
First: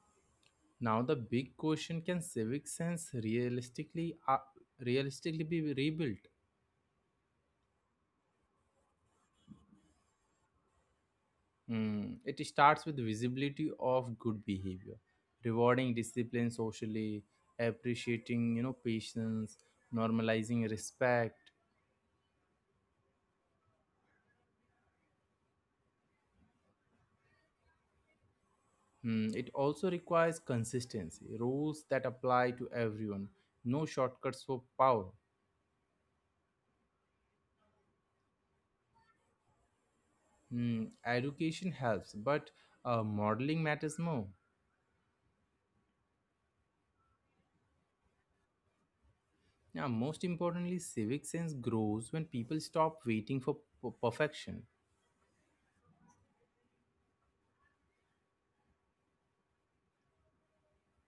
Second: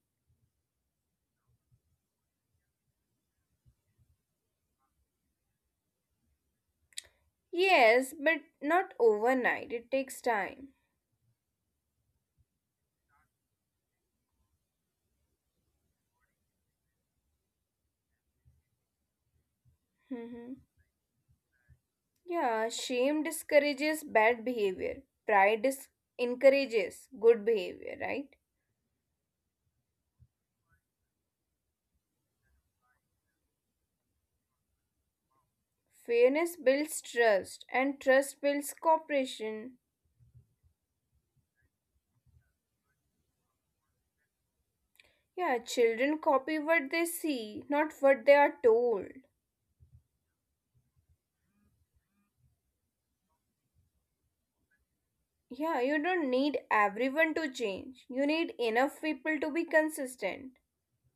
Speaker 1: Now the big question: can civic sense realistically be rebuilt?
Speaker 2: Yes, but not overnight. It takes time.
Speaker 1: It starts with visibility of good behavior, rewarding discipline socially, appreciating patience,
Speaker 2: Mhm.
Speaker 1: normalizing respect.
Speaker 2: Yeah, shame discourages bad behavior. Pride encourages good behavior, right?
Speaker 1: It also requires consistency, rules that apply to everyone, no shortcuts for power.
Speaker 2: Fairness builds trust, and trust builds cooperation.
Speaker 1: Education helps, but modeling matters more.
Speaker 2: Yeah, children copy what they see, not what they are told.
Speaker 1: Yeah, most importantly, civic sense grows when people stop waiting for perfection.
Speaker 2: Yeah, you don't need everyone to change. You need enough people to be consistent.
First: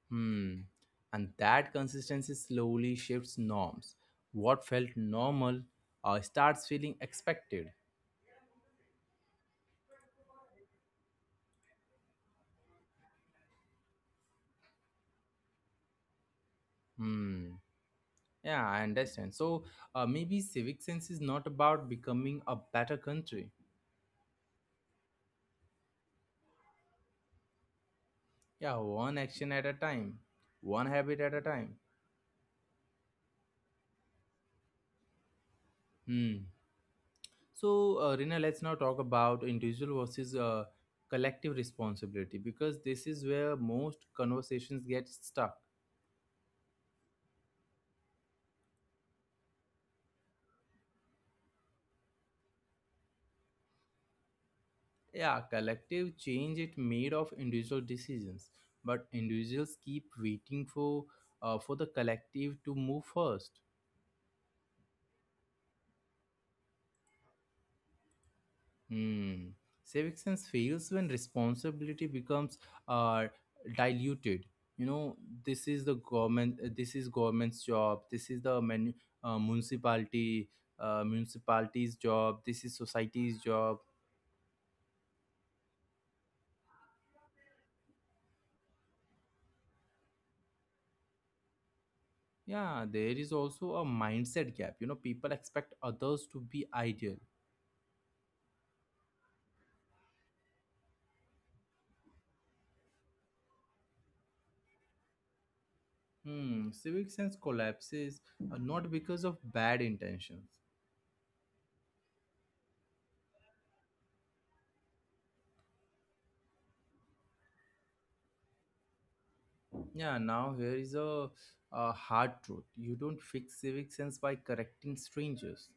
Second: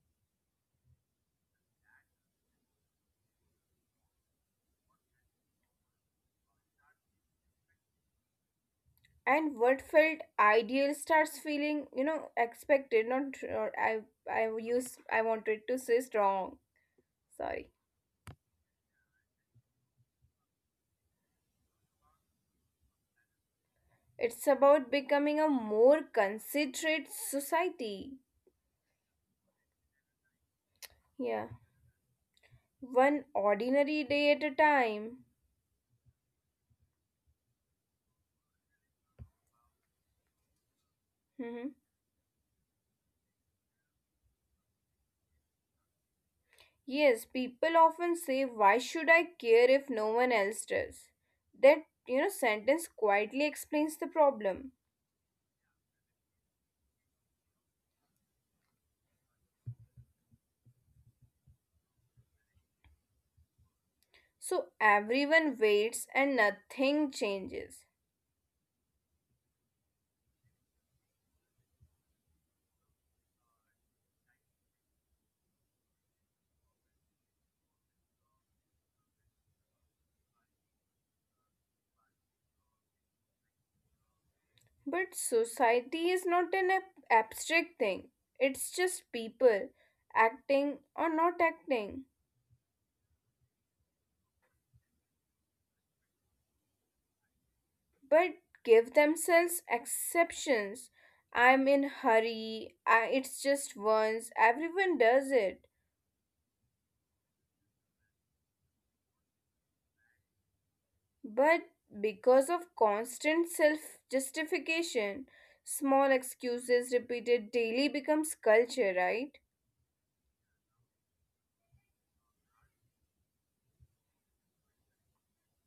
Speaker 1: Hmm. And that consistency slowly shifts norms. What felt normal starts feeling expected.
Speaker 2: And what felt ideal starts feeling, you know, expected. Not or I wanted to say strong.
Speaker 1: Hmm.
Speaker 2: Sorry.
Speaker 1: Yeah, I understand. So maybe civic sense is not about becoming a better country.
Speaker 2: It's about becoming a more considerate society.
Speaker 1: Yeah, one action at a time, one habit at a
Speaker 2: Yeah,
Speaker 1: time.
Speaker 2: one ordinary day at a time.
Speaker 1: Hmm. So, Rina, let's now talk about individual versus collective
Speaker 2: Mm-hmm.
Speaker 1: responsibility, because this is where most conversations get stuck.
Speaker 2: Yes, people often say, why should I care if no one else does? That, you know, sentence quietly explains the problem.
Speaker 1: Yeah, collective change it made of individual decisions, but individuals keep waiting for the collective to move first.
Speaker 2: So everyone waits and nothing changes.
Speaker 1: Hmm. Civic sense fails when responsibility becomes uh, diluted. You know, this is the government. This is government's job. This is the municipality, municipality's job. This is society's job.
Speaker 2: But society is not an abstract thing, it's just people acting or not acting,
Speaker 1: Yeah, there is also a mindset gap. You know, people expect others to be ideal.
Speaker 2: but give themselves exceptions. I'm in hurry, I, it's just once, everyone does it.
Speaker 1: Hmm. Civic sense collapses, not because of bad intentions.
Speaker 2: But because of constant self justification, small excuses repeated daily becomes culture, right?
Speaker 1: Yeah, now here is a hard truth. You don't fix civic sense by correcting strangers.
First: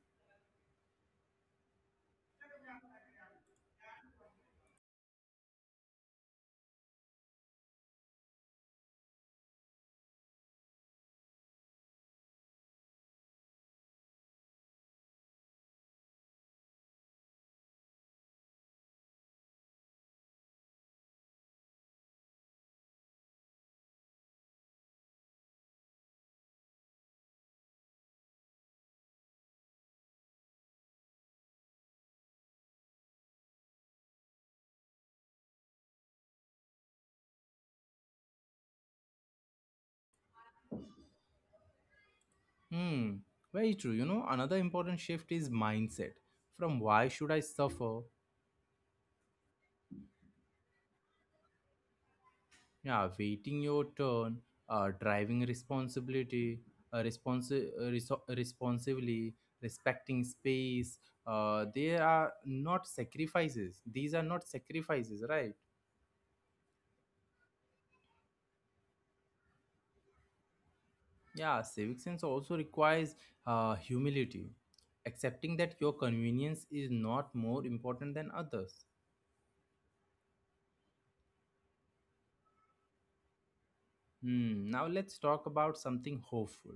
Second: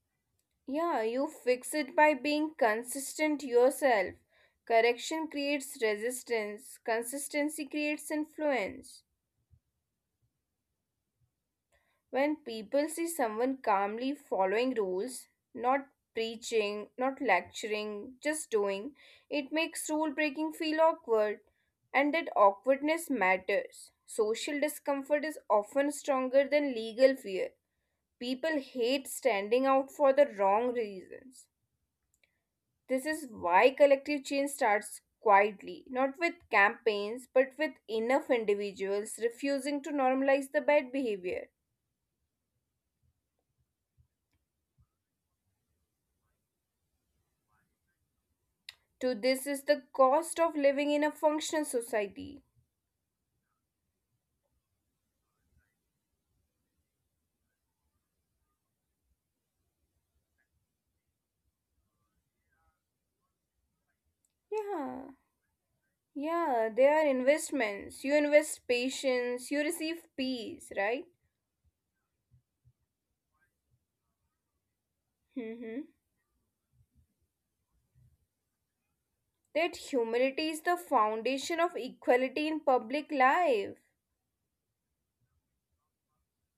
Speaker 2: Yeah, you fix it by being consistent yourself. Correction creates resistance, consistency creates influence. When people see someone calmly following rules, not preaching, not lecturing, just doing, it makes rule breaking feel awkward. And that awkwardness matters. Social discomfort is often stronger than legal fear. People hate standing out for the wrong reasons. This is why collective change starts quietly, not with campaigns, but with enough individuals refusing to normalize the bad behavior.
Speaker 1: Hmm, very true. You know, another important shift is mindset. From "why should I suffer?"
Speaker 2: To this is the cost of living in a functional society.
Speaker 1: Yeah, waiting your turn, driving responsibility, responsibly, respecting space. They are not sacrifices. These are not
Speaker 2: Yeah,
Speaker 1: sacrifices, right?
Speaker 2: yeah, they are investments. You invest patience, you receive peace, right?
Speaker 1: Yeah, civic sense also requires humility, accepting that your
Speaker 2: Mm-hmm.
Speaker 1: convenience is not more important than others.
Speaker 2: That humility is the foundation of equality in public life.
Speaker 1: Hmm. Now let's talk about something hopeful.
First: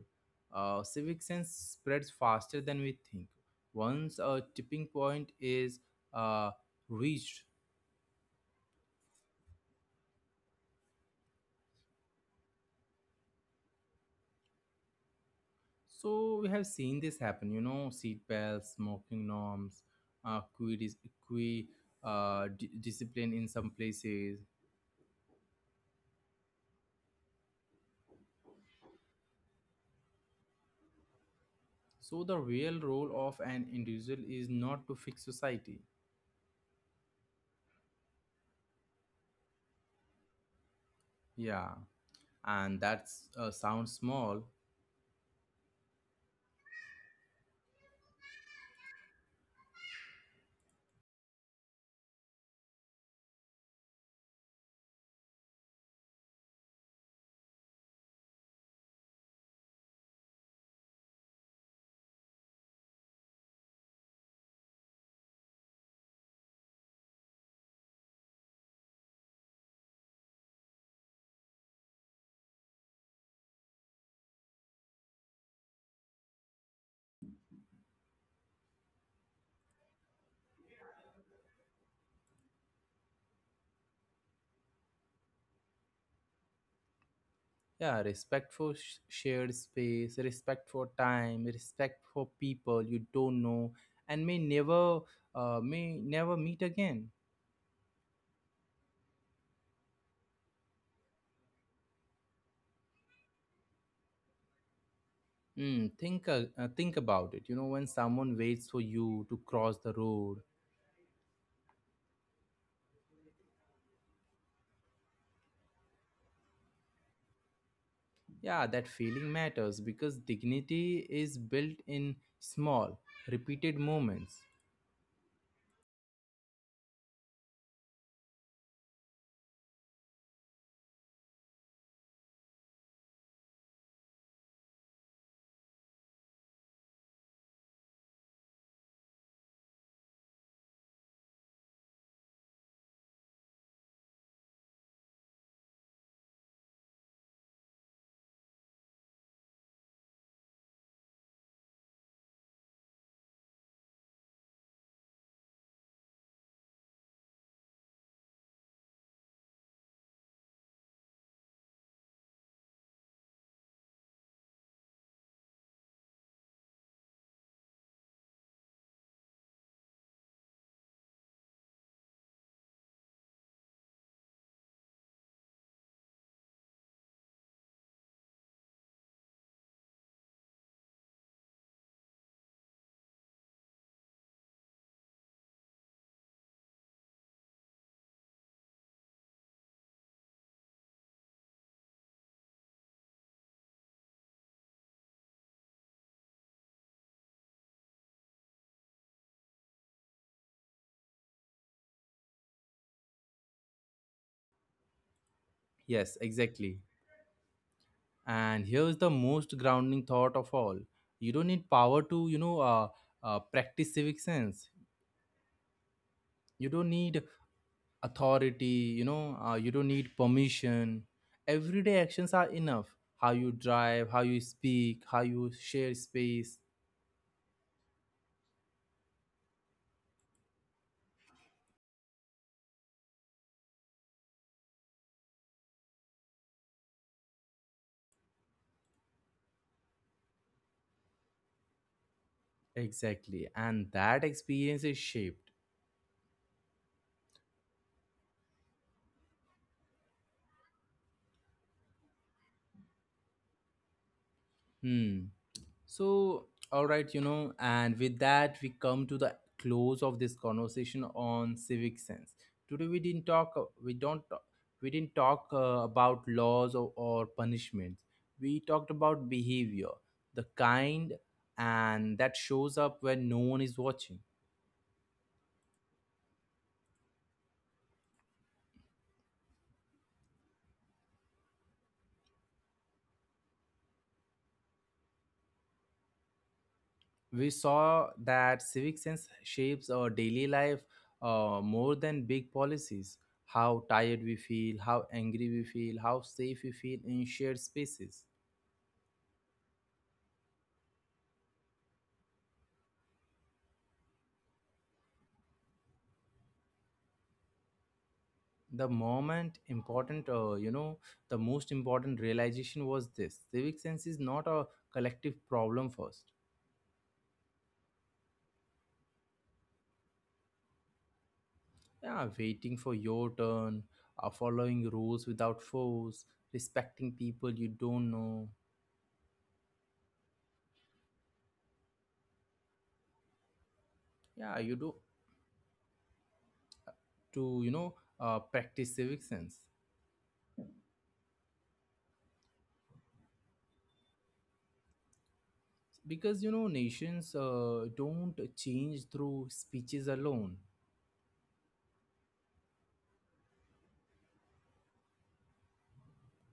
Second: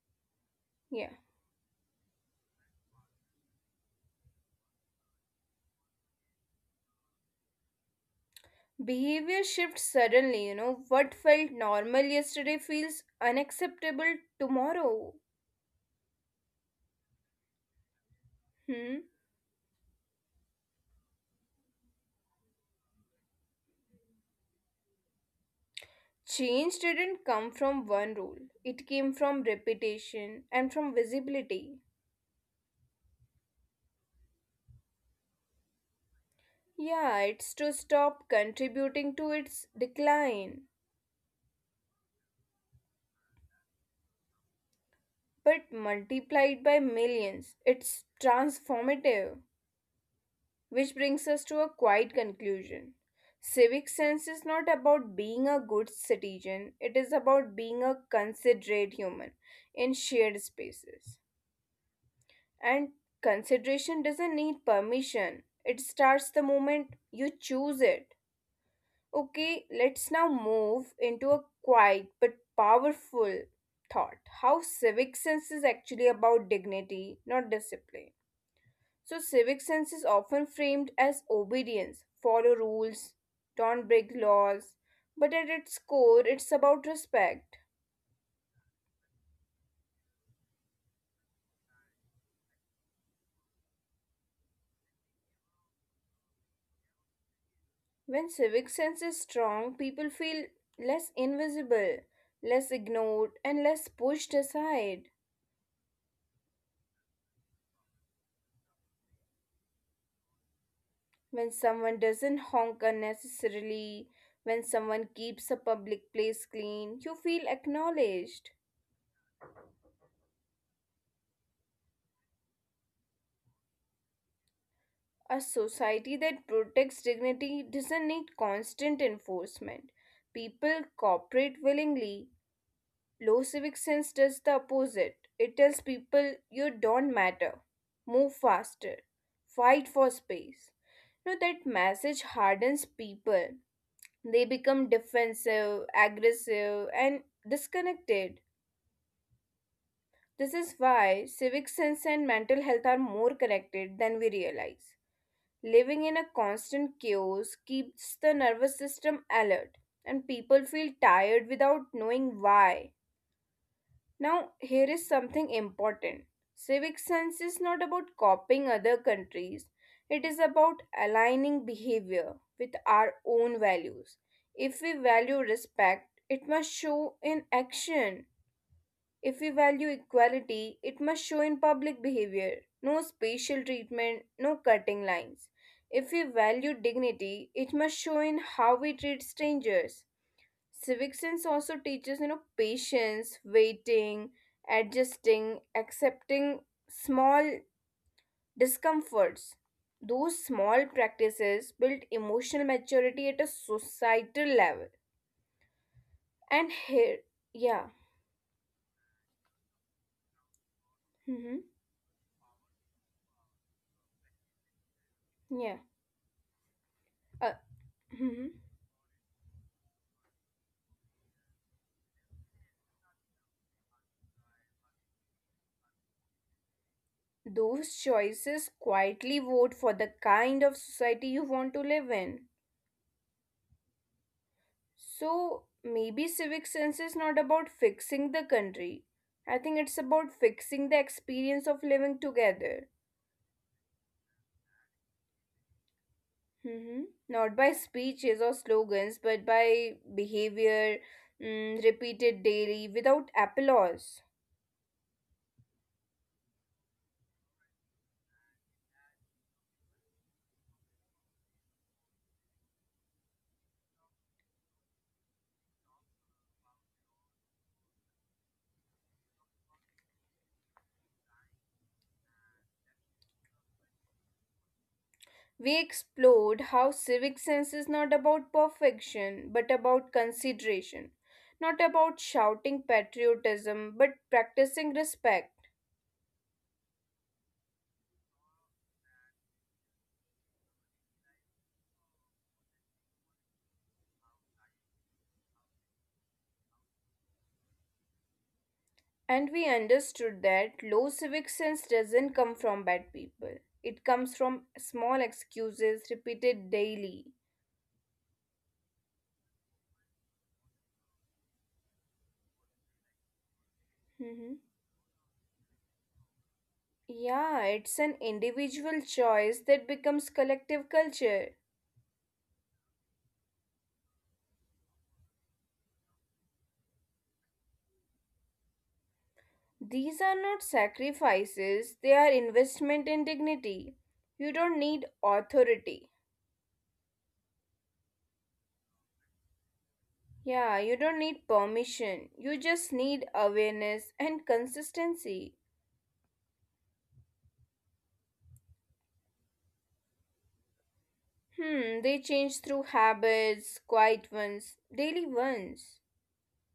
Speaker 2: Yeah.
Speaker 1: Civic sense spreads faster than we think. Once a tipping point is uh, reached.
Speaker 2: Behavior shifts suddenly, you know. What felt normal yesterday feels unacceptable tomorrow.
Speaker 1: So we have seen this happen. You know, seat belts,
Speaker 2: Hmm?
Speaker 1: smoking norms, uh, equi, equi discipline in some places.
Speaker 2: Change didn't come from one rule, it came from repetition and from visibility.
Speaker 1: So the real role of an individual is not to fix society.
Speaker 2: Yeah, it's to stop contributing to its decline.
Speaker 1: Yeah, and that's sounds small.
Speaker 2: But multiplied by millions, it's transformative. Which brings us to a quiet conclusion. Civic sense is not about being a good citizen, it is about being a considerate human in shared spaces. And consideration doesn't need permission, it starts the moment you choose it. Okay, let's now move into a quiet but powerful thought, how civic sense is actually about dignity, not discipline. So, civic sense is often framed as obedience, follow rules, don't break laws, but at its core, it's about respect.
Speaker 1: Yeah, respect for shared space, respect for time, respect for people you don't know and may never meet again.
Speaker 2: When civic sense is strong, people feel less invisible, less ignored, and less pushed aside.
Speaker 1: Think about it. You know, when someone waits for you to cross the road,
Speaker 2: When someone doesn't honk unnecessarily, when someone keeps a public place clean, you feel acknowledged.
Speaker 1: yeah, that feeling matters, because dignity is built in small, repeated moments.
Speaker 2: A society that protects dignity doesn't need constant enforcement. People cooperate willingly. Low civic sense does the opposite. It tells people you don't matter. Move faster. Fight for space. Now that message hardens people. They become defensive, aggressive, and disconnected. This is why civic sense and mental health are more connected than we realize. Living in a constant chaos keeps the nervous system alert, and people feel tired without knowing why. Now, here is something important, civic sense is not about copying other countries, it is about aligning behavior with our own values. If we value respect, it must show in action. If we value equality, it must show in public behavior. No spatial treatment, no cutting lines. If we value dignity, it must show in how we treat strangers. Civic sense also teaches, you know, patience, waiting, adjusting, accepting small discomforts. Those small practices build emotional maturity at a societal level.
Speaker 1: Yes,
Speaker 2: And
Speaker 1: exactly.
Speaker 2: here, yeah.
Speaker 1: And here's the most grounding thought of all.
Speaker 2: Hmm.
Speaker 1: You don't need power to, practice civic sense.
Speaker 2: Yeah,
Speaker 1: You don't need
Speaker 2: uh, mhm.
Speaker 1: authority, you don't need permission. Everyday actions are enough. How you drive, how you speak, how you share space.
Speaker 2: Those choices quietly vote for the kind of society you want to live in. So maybe civic sense is not about fixing the country. I think it's about fixing the experience of living together.
Speaker 1: Exactly. And that experience is shaped.
Speaker 2: Hmm. Not by speeches or slogans, but by behavior, mm, repeated daily without applause.
Speaker 1: Hmm. So, all right, and with that, we come to the close of this conversation on civic sense. Today, we didn't talk, we don't, talk- we didn't talk about laws or punishments. We talked about behavior, the kind, and that shows up when no one is watching.
Speaker 2: We explored how civic sense is not about perfection but about consideration, not about shouting patriotism but practicing respect.
Speaker 1: We saw that civic sense shapes our daily life more than big policies. How tired we feel, how angry we feel, how safe we feel in shared spaces.
Speaker 2: And we understood that low civic sense doesn't come from bad people, it comes from small excuses repeated daily.
Speaker 1: The moment important you know the most important realization was this: civic sense is not
Speaker 2: Mhm.
Speaker 1: a collective problem first.
Speaker 2: Yeah, it's an individual choice that becomes collective culture.
Speaker 1: Yeah, waiting for your turn, following rules without force, respecting people you don't know.
Speaker 2: These are not sacrifices, they are investment in dignity. You don't
Speaker 1: Yeah, you
Speaker 2: need
Speaker 1: do,
Speaker 2: authority.
Speaker 1: to practice civic sense.
Speaker 2: Yeah, you don't need permission. You just need awareness and consistency.
Speaker 1: Because nations don't change through speeches alone.
Speaker 2: Hmm, they change through habits, quiet ones, daily ones.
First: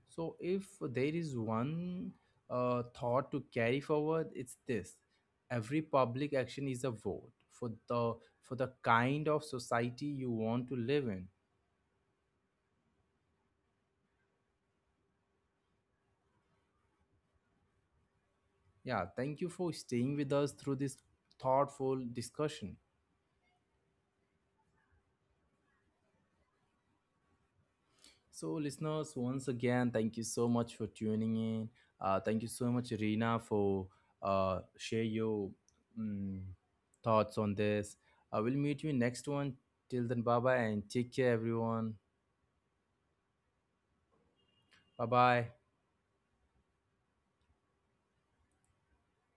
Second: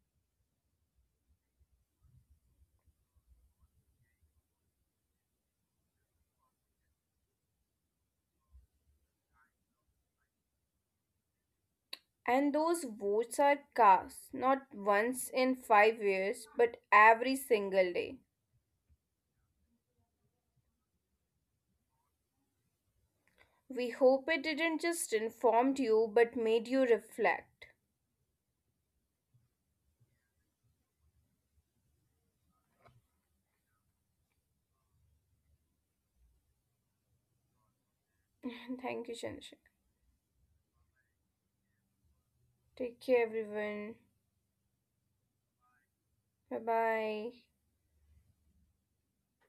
Speaker 1: So, if there is one thought to carry forward, it's this: every public action is a vote for the kind of society you want to live in.
Speaker 2: And those votes are cast not once in 5 years, but every single day.
Speaker 1: Yeah, thank you for staying with us through this thoughtful discussion.
Speaker 2: We hope it didn't just informed you, but made you reflect.
Speaker 1: So, listeners, once again, thank you so much for tuning in. Thank you so much, Reena, for share your mm thoughts on this. I will meet you in
Speaker 2: Thank you,
Speaker 1: next
Speaker 2: Chandra.
Speaker 1: one. Till then, bye bye and take care, everyone.
Speaker 2: Take care, everyone.
Speaker 1: Bye bye.
Speaker 2: Bye bye.